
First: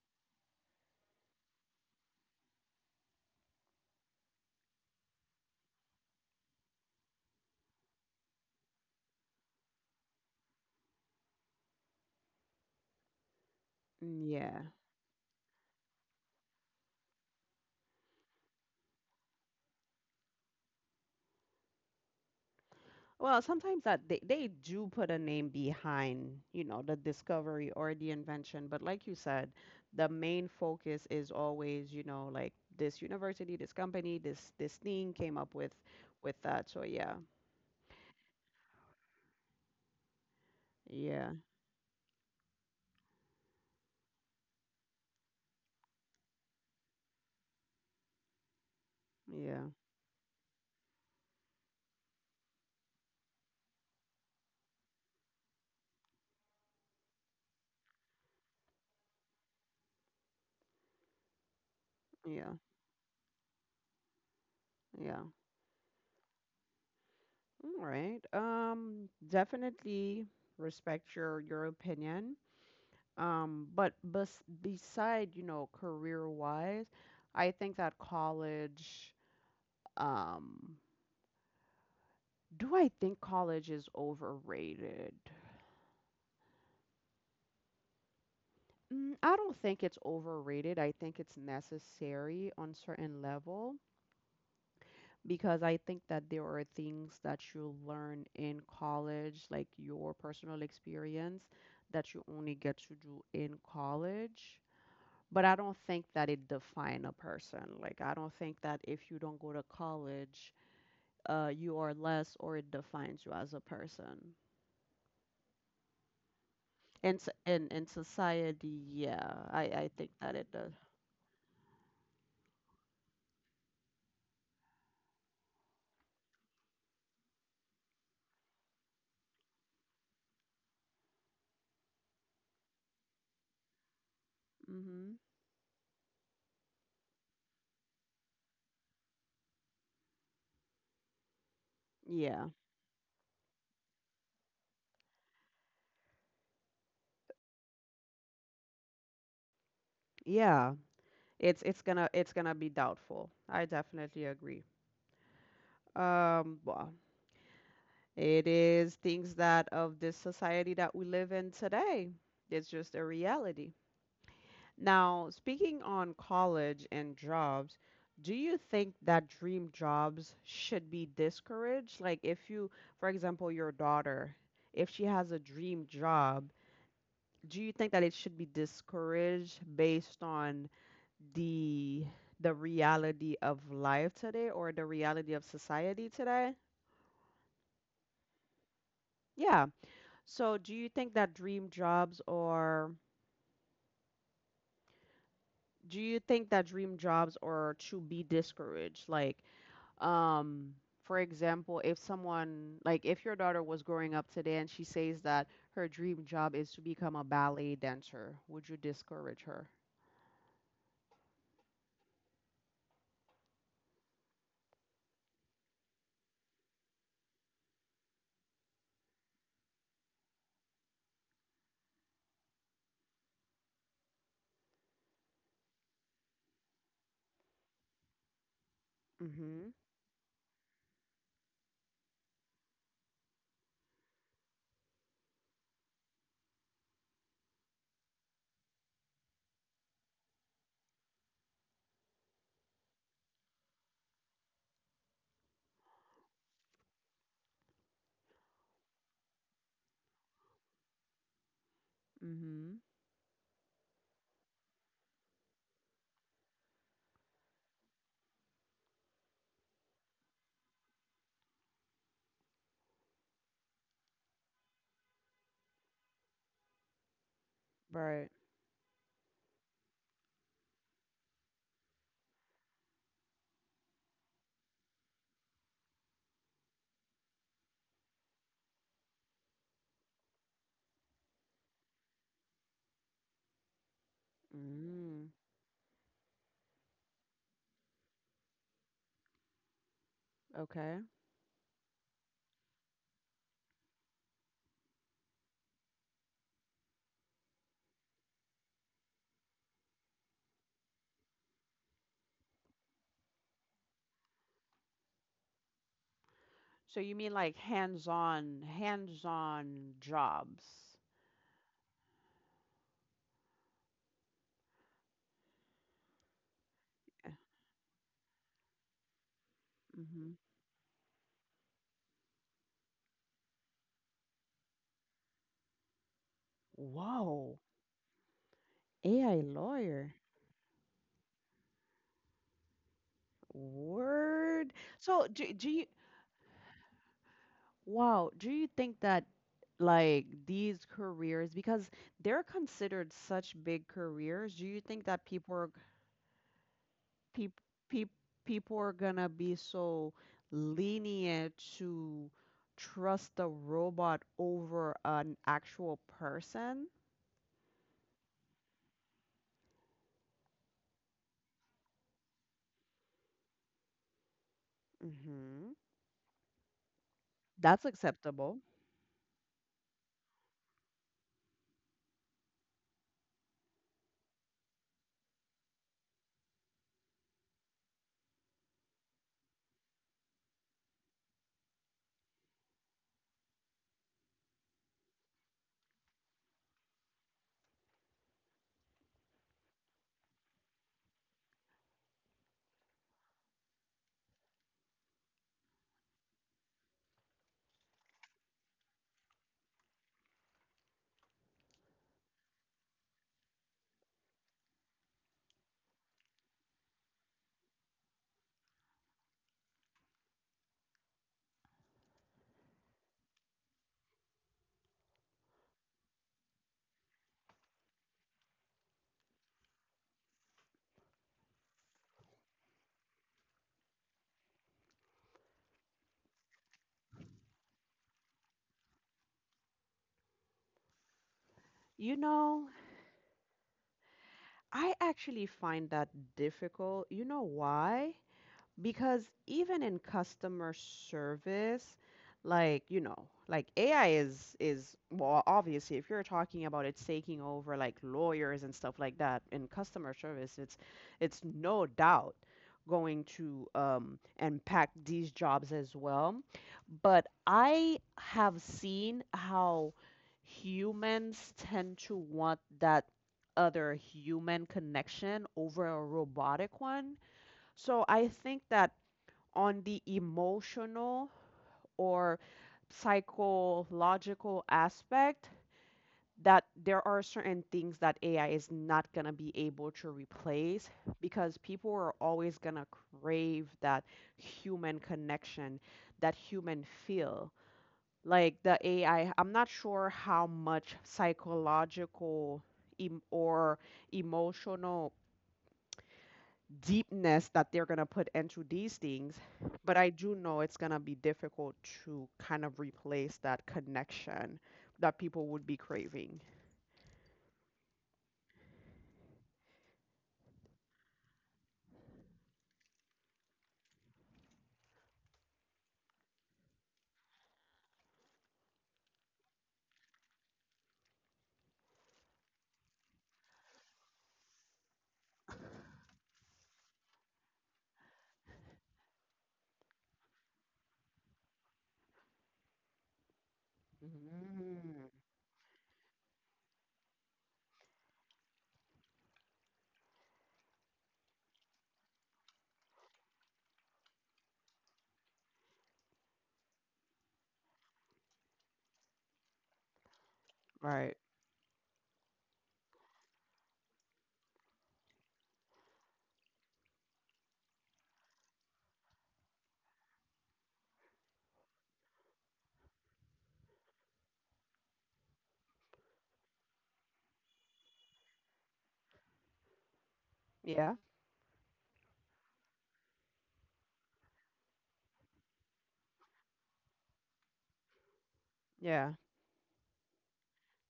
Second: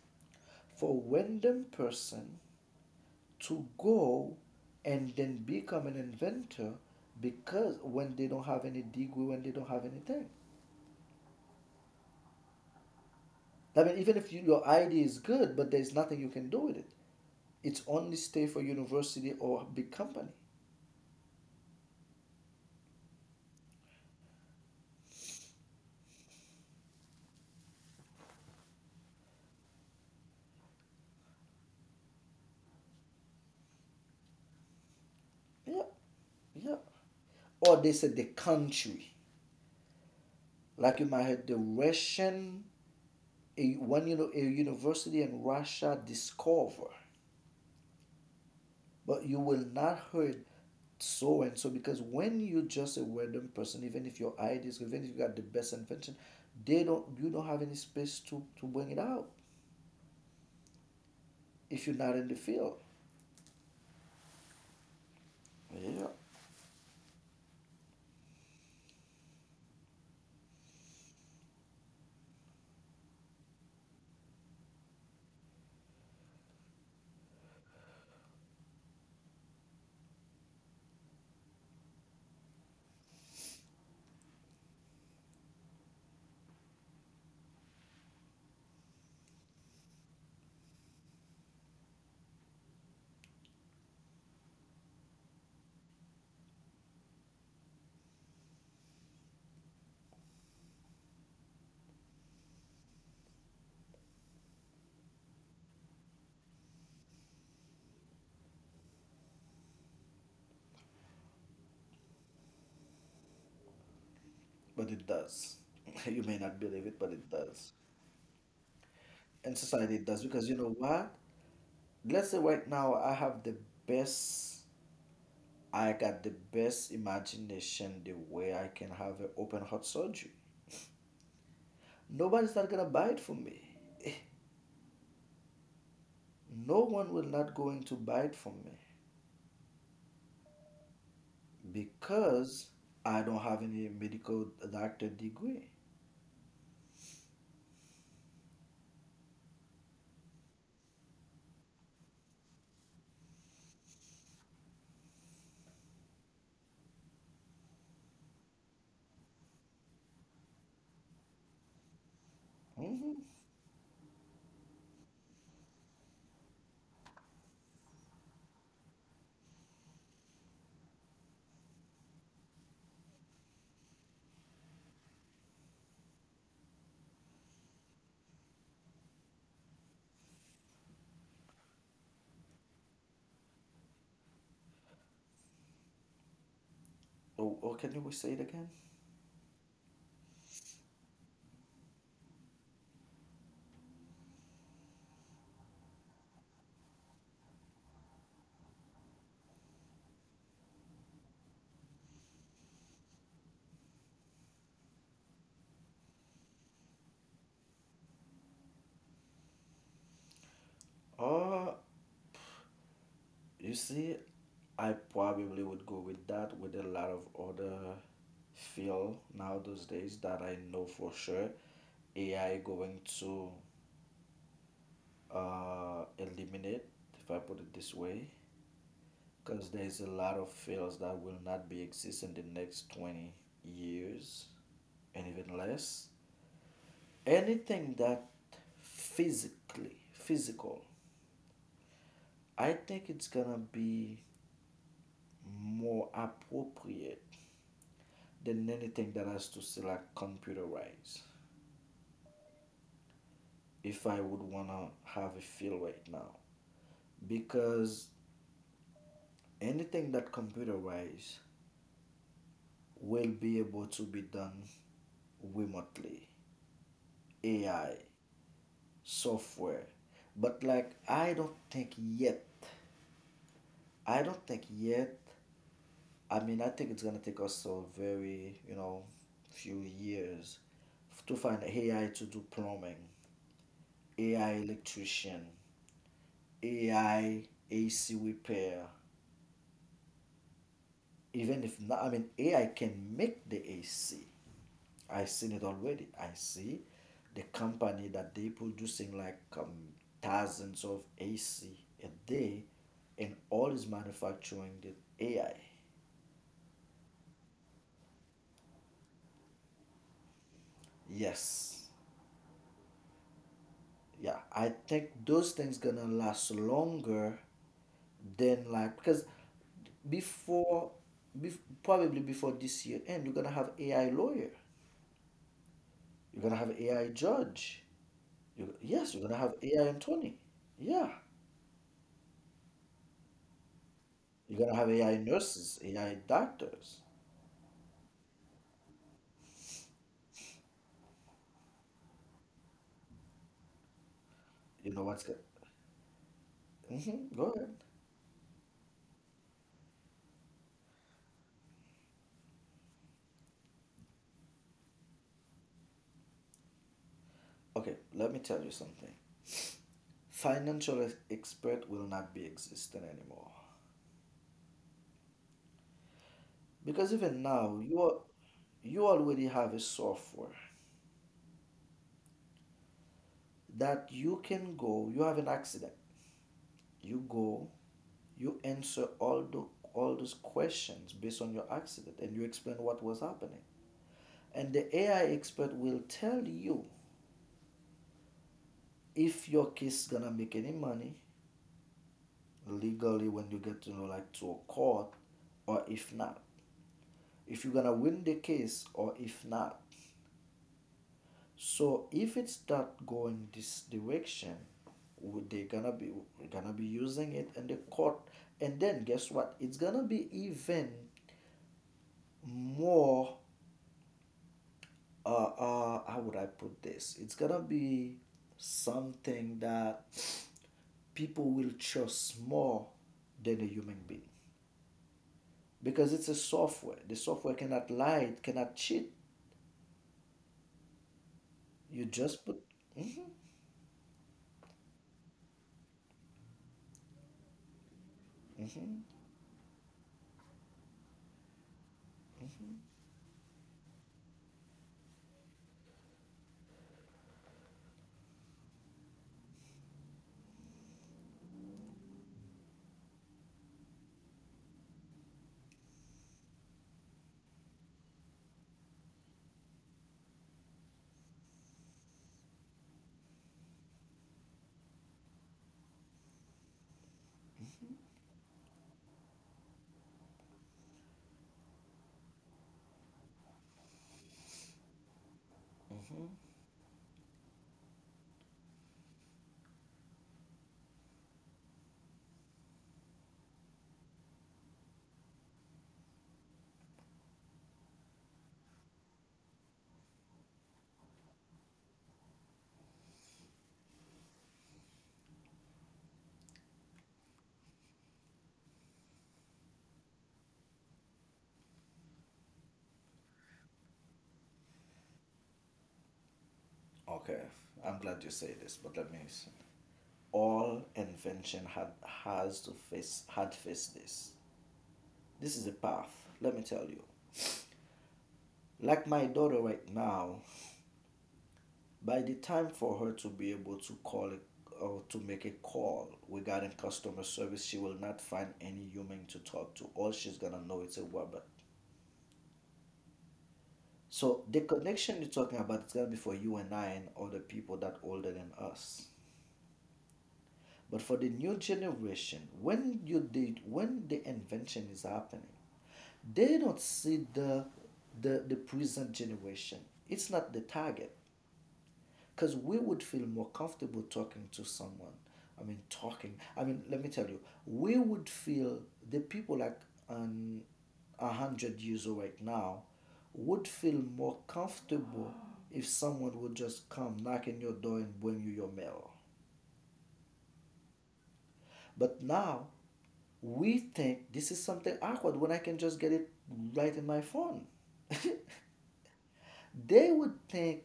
for random person to go and then become an inventor, because when they don't have any degree, when they don't have anything, I mean, even if you, your Yeah. idea is good, but there's nothing you can do with it. It's only stay for university or big company. Well, sometimes that they, they do put a name behind, you know, the discovery or the invention, but like you said, the main focus is always, you know, like this university, this company, this this thing came up with Yeah. with that. Yeah. So yeah. Or they said the country, like you might Yeah. have the Russian, a, one, you know, a university in Russia discover, but you will Yeah. not hurt. So and so, because when you're just a random person, even if your ideas, even if you got the best invention, they don't you don't have any space to, to bring it out if you're not in the Yeah. field. Yeah. Yeah. All right. Um, definitely respect your your opinion. Um, but bes beside, you know, career-wise, I think that college, um, do I think college is overrated? Mm, I don't think it's overrated. I think it's necessary on certain level because I think that there are things that you learn in college, like your personal experience, that you only get to do in college. But I don't think that it define a person. Like I don't think that if you don't go to college, uh, you are less or it defines you as a person. But it does. You may not believe it, but In it s- in does. in society, yeah, And I I society it think does, that because it you know does. what? Let's say right now I have the best, I got the best imagination the way I can have an open heart surgery. Nobody's not gonna buy it from me. Hmm. No one will not going to buy it from me Yeah, because I don't have any medical doctor degree. yeah. It's it's gonna it's gonna be doubtful. I definitely agree. Um, well, it is things that of this society that we live in today. It's just a Hmm. reality. Now, speaking on college and jobs, do you think that dream jobs should be discouraged? Like, if you, for example, your daughter, if she has a dream job, do you think that it should be discouraged based on the the reality of life today or the reality of society today? Oh, oh, can you say it again? Yeah. So, do you think that dream jobs or do you think that dream jobs are to be discouraged? Like, um, for example, if someone like if your daughter was growing up today and she says that her dream job is to become a ballet dancer, would you discourage her? Oh, you see, I probably would go with that with a lot of other field. Now those days that I know for sure A I going to uh, eliminate, if I put it this way, Mm mhm. because there's a lot of fields that will not be exist in the next twenty years. And even less. Anything that physically, physical, I think it's gonna be more appropriate than anything that has to say like computerized. Mm mhm. If I would wanna have a feel right now, because anything that computerized will be able to be done remotely, A I, Right. software. But like I don't think yet, I don't think yet, I mean, I think it's gonna take us a very, you know, few years f- to find A I to do plumbing, AI Mm. electrician, A I A C repair. Okay, Even if not, I mean, A I can make the A C. I seen it already. I see the company that they producing like um, thousands of A C a day, and all is manufacturing the A I. so you mean like hands-on hands-on jobs. Yes, yeah, I think those things gonna last Mm longer than, like, because mhm. before bef- probably before this year end you're gonna have AI lawyer, you're gonna have AI Whoa. judge, you, yes, you're A I gonna have AI lawyer. attorney, yeah, you're Word. gonna have AI So do do nurses, you AI doctors. Wow, do you think that like these careers, because they're considered such big careers, do you You think know that what's good? people are Mm-hmm, peop, go ahead. peop, people are gonna be so lenient to trust a robot over an actual person? Okay, let me tell you something. Financial ex- expert will not be existent anymore, Hmm. because even now That's you are, acceptable. you already have a software that you can go, you have an accident, you go, you answer all the all those questions based on your accident and you explain what was happening, and the AI expert will tell you if your case is gonna make any money legally when you get to, you know, like, to a court, or if not, if you're gonna win the case or if not. So if it's not going this direction, would they gonna be, gonna be using it in the court, and then guess what? It's gonna be even more. Uh, uh, how would I put this? It's gonna be something that people will trust more than a human being because it's a software. The software cannot lie. It cannot cheat. You You just put. know, Hmm. I actually find that difficult. You know why? Hmm. Because even in customer service, like, you know, like A I is is well, obviously if you're talking about it's taking over like lawyers and stuff like that, in customer service, it's it's no doubt going to, um, impact these jobs as well. But I have seen how humans tend to want that other human connection over a robotic one. So I think that on the emotional or psychological aspect, Hmm. that there are certain things that A I is not going to be able to replace because people are always going to crave that human connection, that human feel. Like the A I, I'm not sure how much psychological em- or emotional deepness that they're going to put into these things, but I do know it's going to be difficult to kind of replace that connection that people would be craving. Okay, I'm glad you say this, but let me s- all invention had has to face had faced this. This is a path, let me tell you. Like my daughter right now, by the time for her to be able to call it or to make a call regarding customer service, she will not find any human to talk to. All she's gonna know is a robot. So the Mm. connection you're talking about is gonna be for you and I and other people that older than us. But for the new generation, when you did when the invention is happening, they don't see the the, the present generation. It's not the Right. target. Because we would feel more comfortable talking to someone. I mean talking. I mean let me tell you, we would feel the people like um, a hundred years old right now would feel more comfortable if someone would just come knock on your door and bring you your mail. Yeah. But now we think this is something awkward when I can just get it right in my phone. Yeah. They would think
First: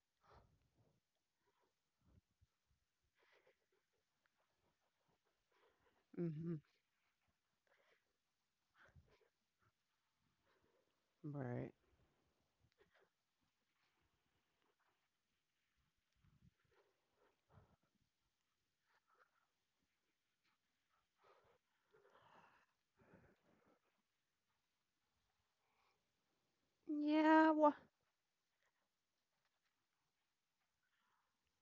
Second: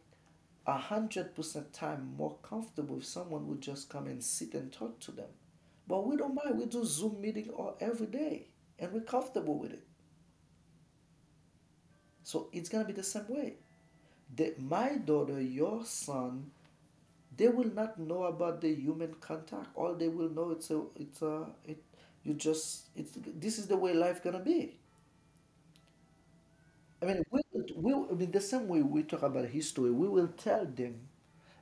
a hundred percent time more comfortable if someone would just come and sit and talk to them. But we don't mind. Mhm. We do Zoom meeting all every day, and we're comfortable with it. Right. So it's gonna be the same way. That my daughter, your son, they will not know about the human contact. All they will know it's a it's a it. You just it's, this is the way life gonna be. I mean, we, Yeah. Well, we, I mean, the same way we talk about history, we will tell them.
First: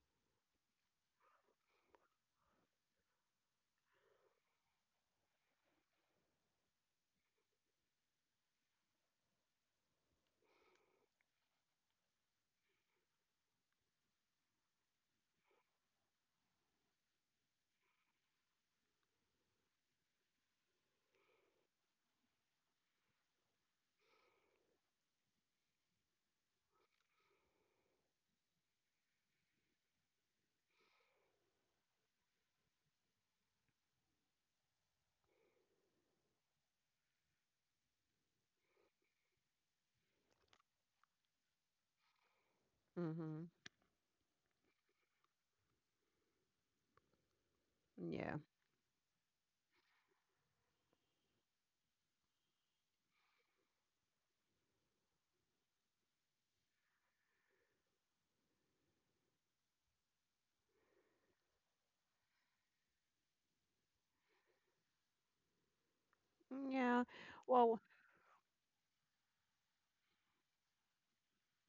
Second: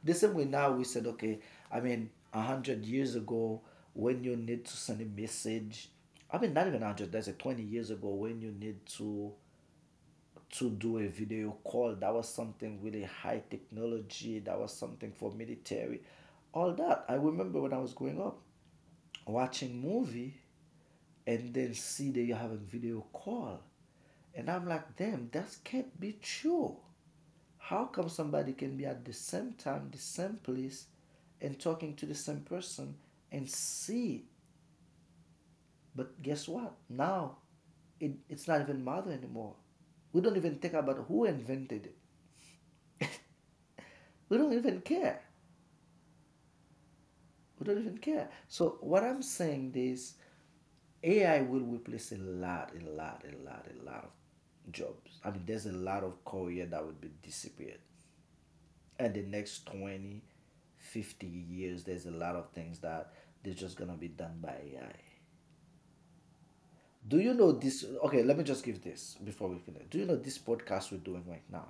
The same way now we said, okay, I mean, a hundred years ago, when you need to send a message, I mean, not even a hundred. That's like twenty years ago when you need to to do a video call. That was something really high technology. That was something for military, all that. I remember when I was growing up, watching movie and then see that you're having video call, and I'm like, damn, that can't be true. How come somebody can be at the same time, the same place, and talking to the same person and see? But guess what? Now it, it's not even matter anymore. We don't even think about who invented it. mhm. We don't even care. We don't even care. Yeah. So what I'm saying is A I will replace a lot, a lot, a lot, a lot of jobs. I mean, there's a lot of career that would be disappeared. And the next twenty, fifty years, there's a lot of things that they're just gonna be done by AI. Yeah. Do you know Well, this? Okay, let me just give this before we finish. Do you know this podcast we're doing right now?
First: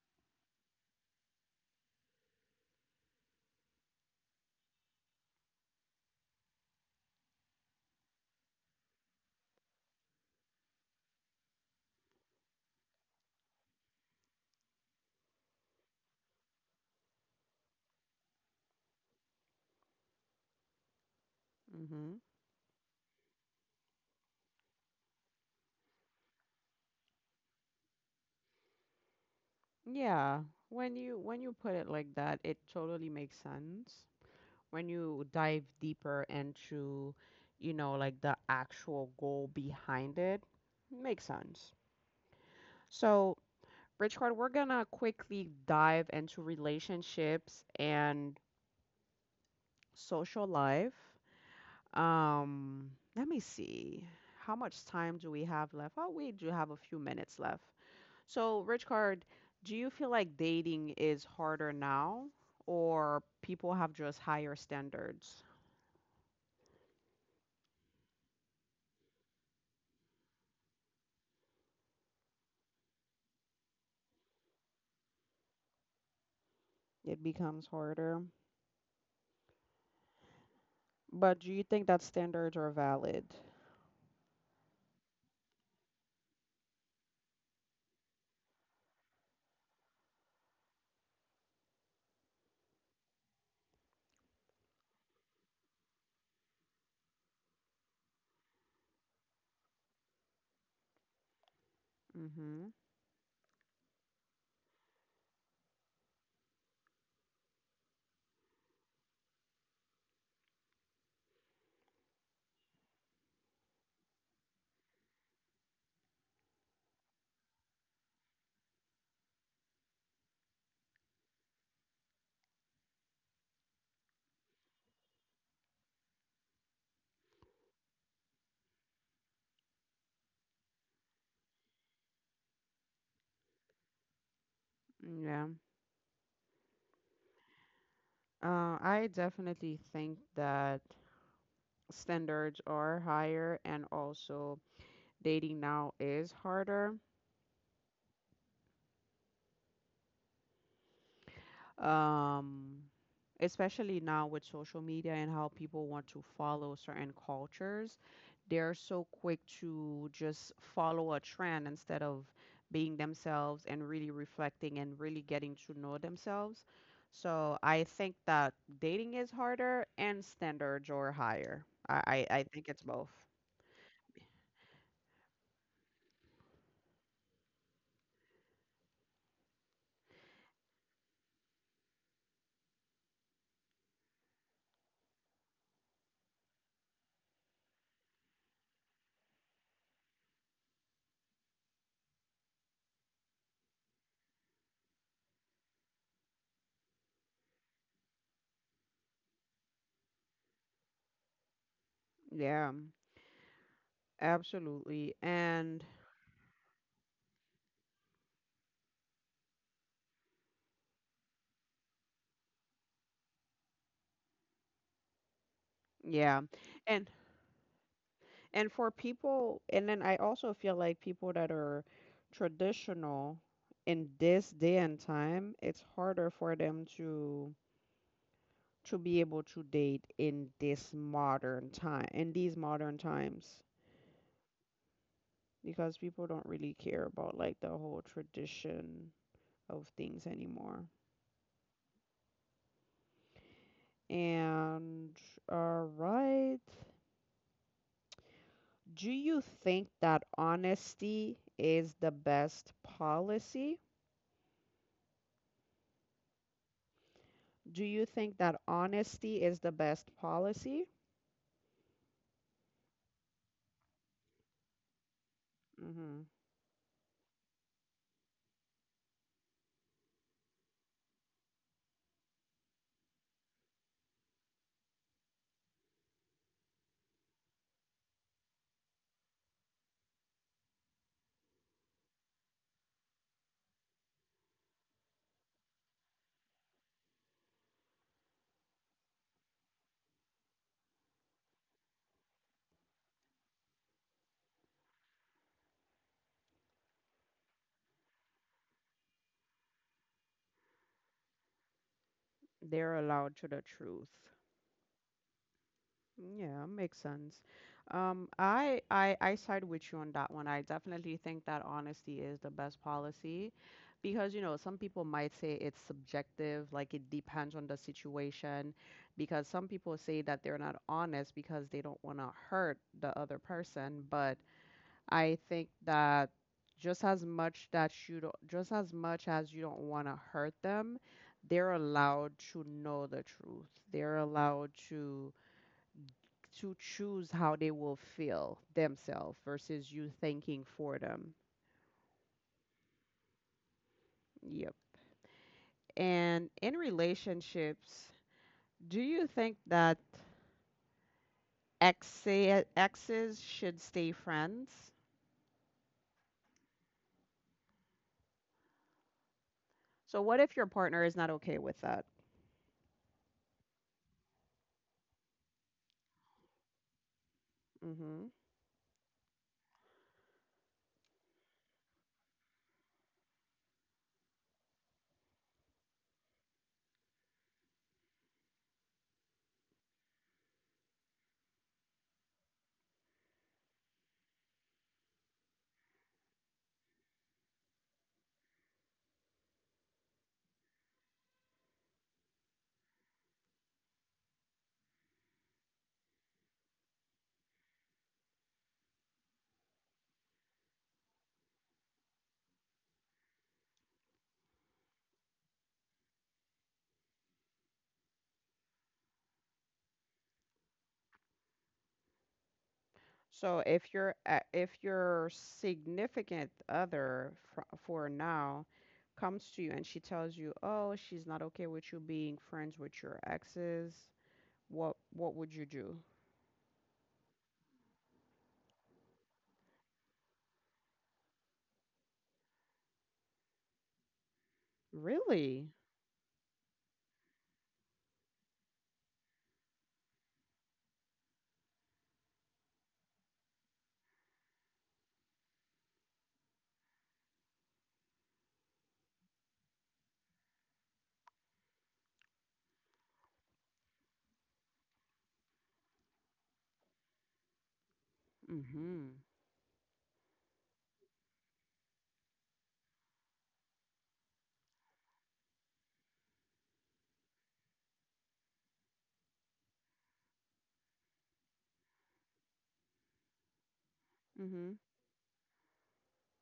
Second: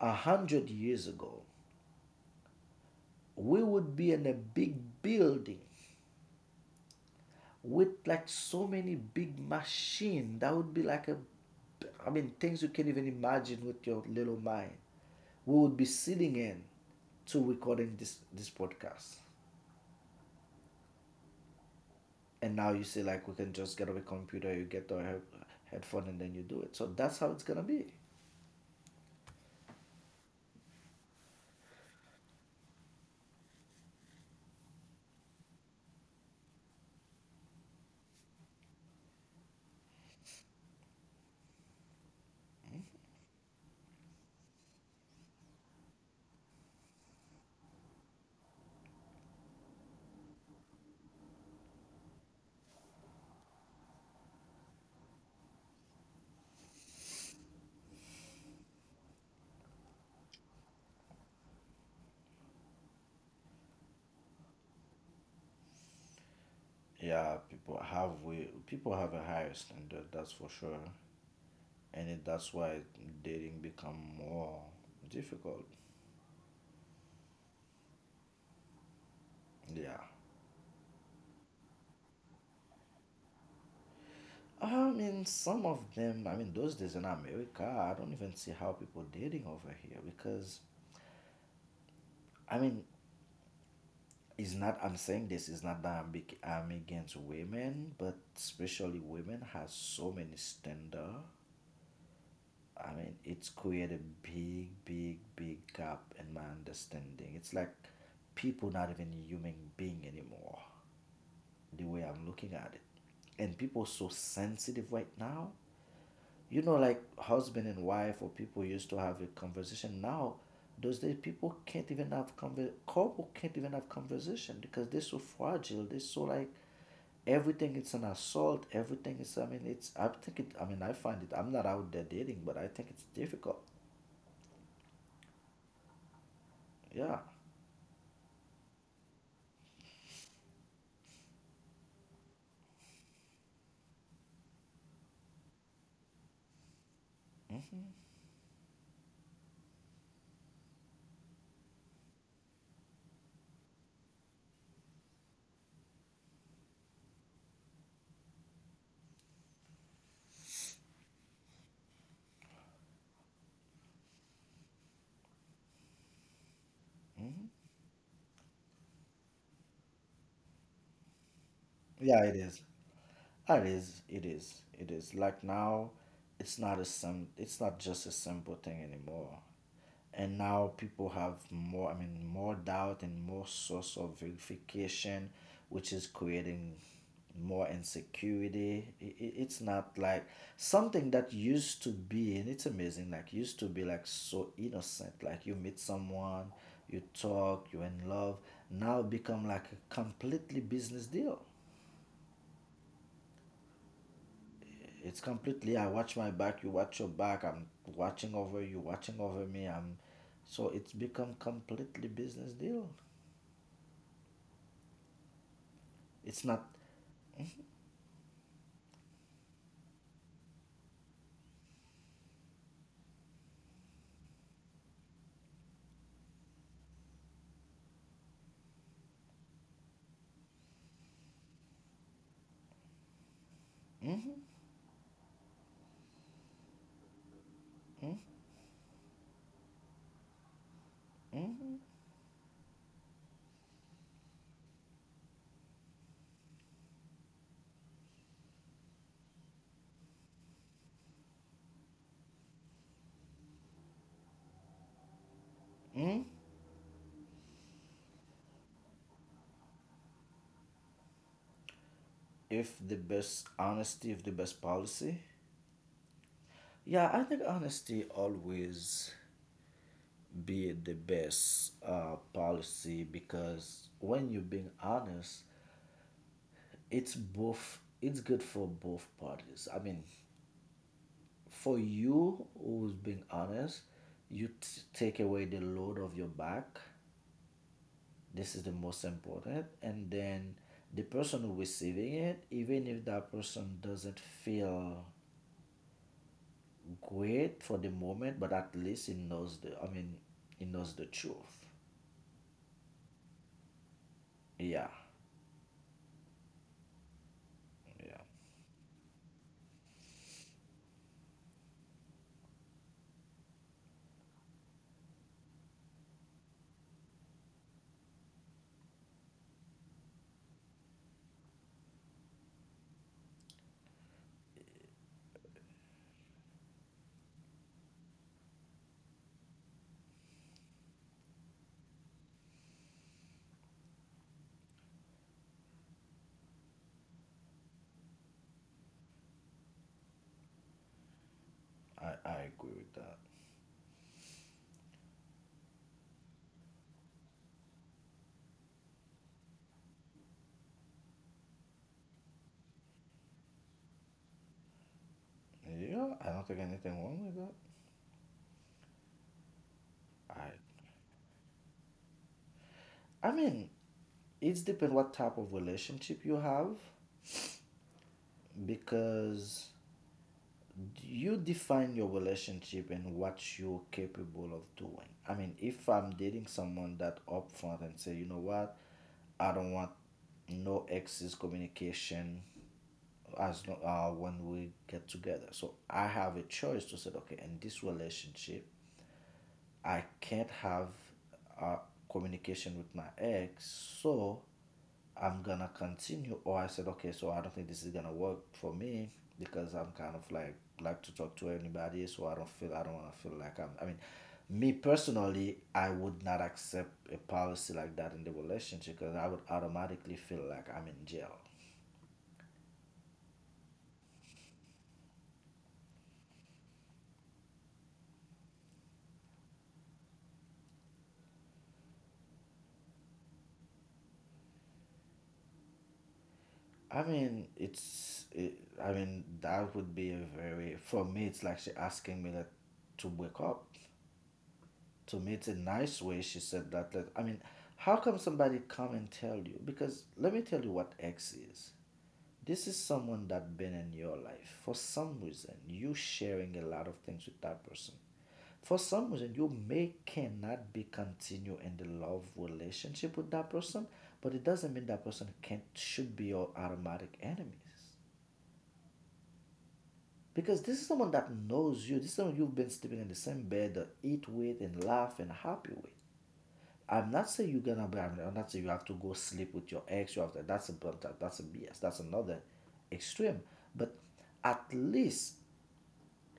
A hundred years ago we would be in a big building with like so many big machines that would be like a, I mean, things you can't even imagine with your little mind, we would be sitting in to recording this this podcast. mhm. And now you say like we can just get a computer, you get the he- headphone and then you do it. So that's how it's gonna be. Yeah. When you when you put it like that, it totally makes sense. When you dive deeper into, you know, like the actual goal behind it, makes sense. So, Richard, we're gonna quickly dive into relationships and social life. Um, let me see. How much time do we have left? Oh, we do have a few minutes left. So, Richard, do you feel like dating is harder now, or people have just higher standards? Yeah, people have, we people have a higher standard, that's for sure. And it, that's why dating become more difficult. It becomes harder. Yeah, But do you think that standards are valid? I mean some of them. I mean, those days in America, I don't even see how people dating over here, because, I mean, it's not, I'm saying this is not that i'm, bec- I'm against women, but especially women has so many standard. Mm-hmm. I mean, it's created a big, big, big gap in my understanding. It's like people not even human being anymore, the way I'm looking at it. And people so sensitive right now. You know, like husband and wife or people used to have a conversation. Now, those days people can't even have conver- couple can't even have conversation because they're so fragile. They're so like everything is an assault. Everything is. I mean, it's. I think it. I mean, I find it. I'm not out there dating, but I think it's difficult. Yeah. Yeah. Uh, I definitely think that standards are higher and also dating now is harder, um, especially now with social media and how people want to follow certain cultures. They're so quick to just follow a trend instead of being themselves and really reflecting and really getting to know themselves. Mhm. So I think that dating is harder and standards are higher. I, Yeah, I, it I is. think it's both. It is. It is. It is. Like now, it's not a sim. It's not just a simple thing anymore. And now people have more. I mean, more doubt and more source of verification, which is creating more insecurity. I i it's not like something that used to be, and it's amazing. Like used to be like so innocent. Like you meet someone, you talk, you're in love. Now become like a completely business deal. Yeah, absolutely. It's completely, And I watch my back, you watch your back, I'm watching over you, watching over me. I'm, so it's become completely business deal. yeah, It's not. and And for people, and then I also feel like people that are traditional in this day and time, it's harder for them to to be able to date in this modern time, in these modern times, Mm-hmm. because people don't really care about like the whole Mm-hmm. tradition of things anymore. Mm-hmm. And all right. Do you think that honesty is the best policy? Mm. Do you think that honesty is the best policy? If the best honesty, if the best policy. Hmm. Yeah, I think honesty always be the best uh, policy, because when you're being honest, it's both it's good for both parties. I mean, for you who's being honest, you t- take away the load of your back, this is the most important. And then the person who receiving it, even if that person doesn't feel great for the moment, but at least he knows the, I mean, he knows the truth. They're allowed to the truth. Yeah. Yeah, makes sense. Yeah. Um, I, I I side with you on that one. I definitely think that honesty is the best policy because, you know, some people might say it's subjective, like it depends on the situation, because some people say that they're not honest because they don't want to hurt the other person, but I think that just as much that you don't, just as much as you don't want to hurt them, they're allowed to know the truth. They're allowed to to choose how they will feel themselves versus you thinking for them. I i agree with that. Yep. And in relationships, do you think that exe- exes should stay friends? Yeah, I don't think anything wrong with So what that. if your partner is not okay with that? I i mean, it's depend what type of relationship you have. Mm-hmm. Because you define your relationship and what you're capable of doing. I mean, if I'm dating someone that upfront and say, you know what, I don't want no excess communication as long, uh, when we get together. So I have a choice to say, okay, in this relationship, I can't have uh, communication with my ex, so I'm gonna continue, or I said, okay, so I don't think this is gonna work for me, because I'm kind of like like to talk to anybody, so I don't feel, I don't wanna feel like I'm. I mean, me personally, I would not accept a policy like that in the relationship, because I would automatically feel like I'm in jail. So if your a- if your significant other fr for now comes to you and she tells you, "Oh, she's not okay with you being friends with your exes," what what would you do? I mean, it's. It, I mean, that would be a very, for me, it's like she asking me that to wake up. To me it's a Really? nice way she said that like, I mean, how come somebody come and tell you, because let me tell you what x is, this is someone that been in your life. For some reason you sharing a lot of things with that person. For some reason you may cannot be continue in the love relationship with that person, but it doesn't mean that person can't should be your automatic enemies. Mm-hmm. Because this is someone that knows you, this is someone you've been sleeping in the same bed, uh, eat with and laugh and happy with. I'm not saying you're gonna be. I'm not saying you have to go sleep with your ex. You have to. That's a, that's a B S. That's another extreme. But at Mm-hmm. least,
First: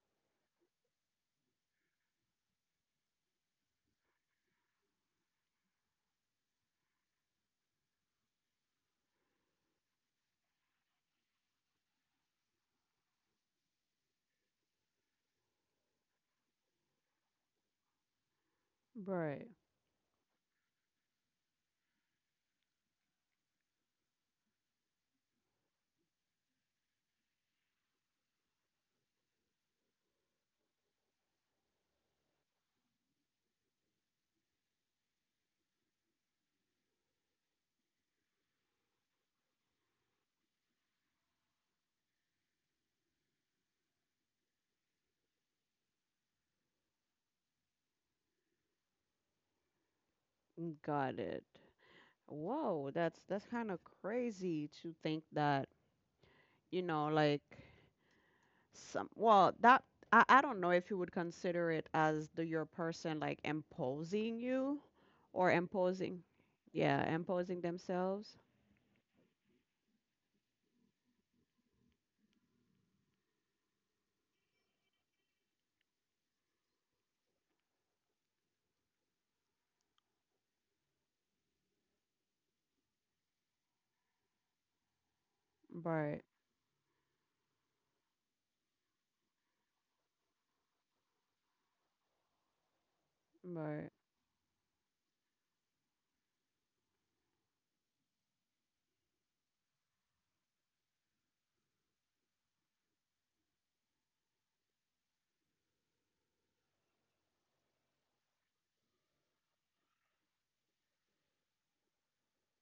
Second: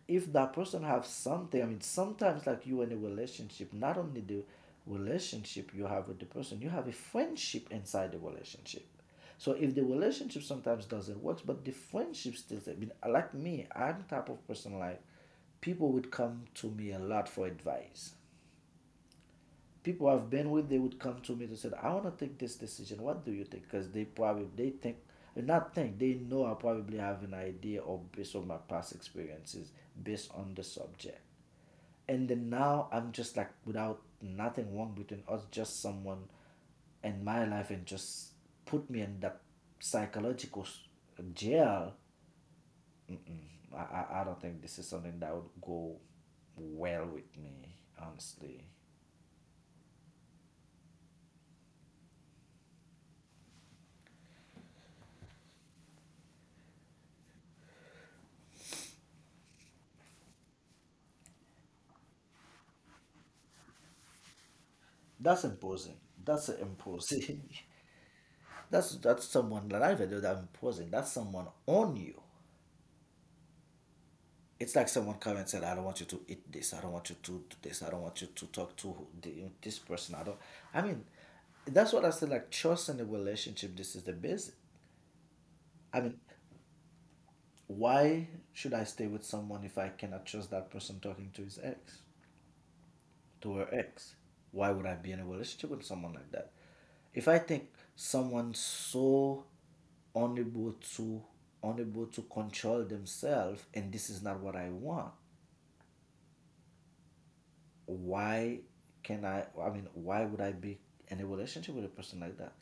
if that person have something, I mean, sometimes like you in a relationship, not only the relationship you have with the person, you have a friendship inside the relationship. So if the relationship sometimes doesn't work, but the friendship still. I mean, like me, I'm type of person like people would come to me a lot for advice. Right. People I've been with, they would come to me and say, "I want to take this decision. What do you think?" Because they probably they think, not think, they know I probably have an idea or based on my past experiences, based on the subject. And then now I'm just like without nothing wrong between us, just someone in my life and just put me in that psychological jail. I, I, I don't think this is something that would go well with me, honestly. Mm, got it. Whoa, that's that's kind of crazy to think that, you know, like some, well, that I, I don't know if you would consider it as the your person like imposing you That's or imposing. imposing. That's Yeah, imposing. imposing themselves. That's that's someone that I video that I imposing. That's someone on you. It's like someone come and said, "I don't want you to eat this. I don't want you to do this. I don't want you to talk to this person. I don't." I mean, that's what I said. Like trust in a relationship. This is the basic. I mean, Right. why should I stay with someone if I cannot trust that person talking to his ex? To her Right. ex. Why would I be in a relationship with someone like that? If I think someone so unable to unable to control themselves and this is not what I want, why can I I mean why would I be in a relationship with a person like that?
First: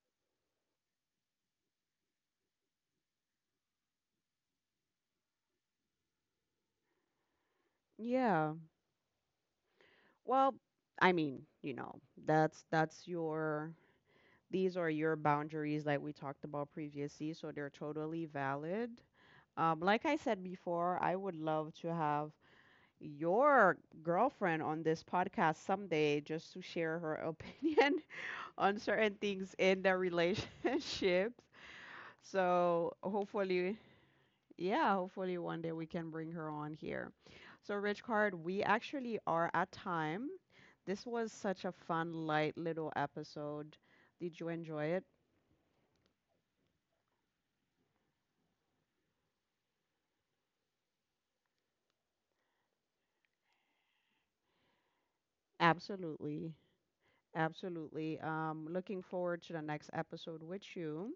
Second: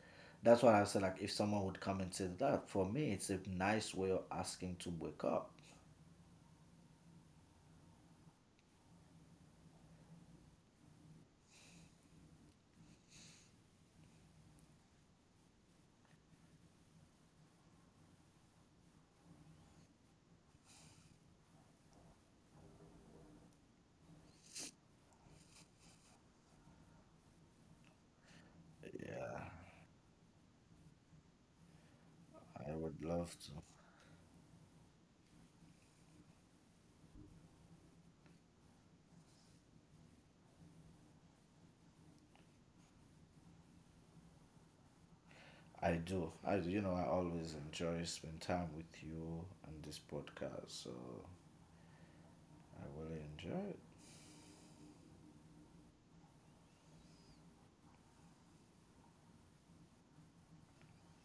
That's why I said, like if someone would come and say that, for me it's a nice way of asking to break up. Yeah. Well, I mean, you know, that's that's your, these are your boundaries like we talked about previously, so they're totally valid. Um, like I said before, I would love to have your girlfriend on this podcast someday just to share her opinion on certain Yeah, things in the relationships. I So would love to. hopefully, yeah, hopefully one day we can bring her on here. So Rich Card, we actually are at time. This was such a fun, light little episode. Did you enjoy it? I do. I do. You know, I always enjoy spend time with you on this podcast, so I really enjoy it. Absolutely. Absolutely. Um, looking forward to the next episode with you.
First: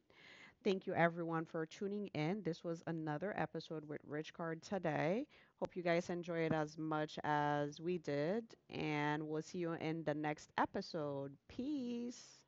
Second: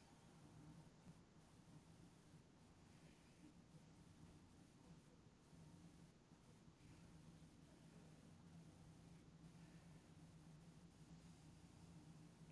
Thank you everyone for tuning in. This was another episode with Rich Card today. Hope you guys enjoy it as much as we did, and we'll see you in the next episode. Peace.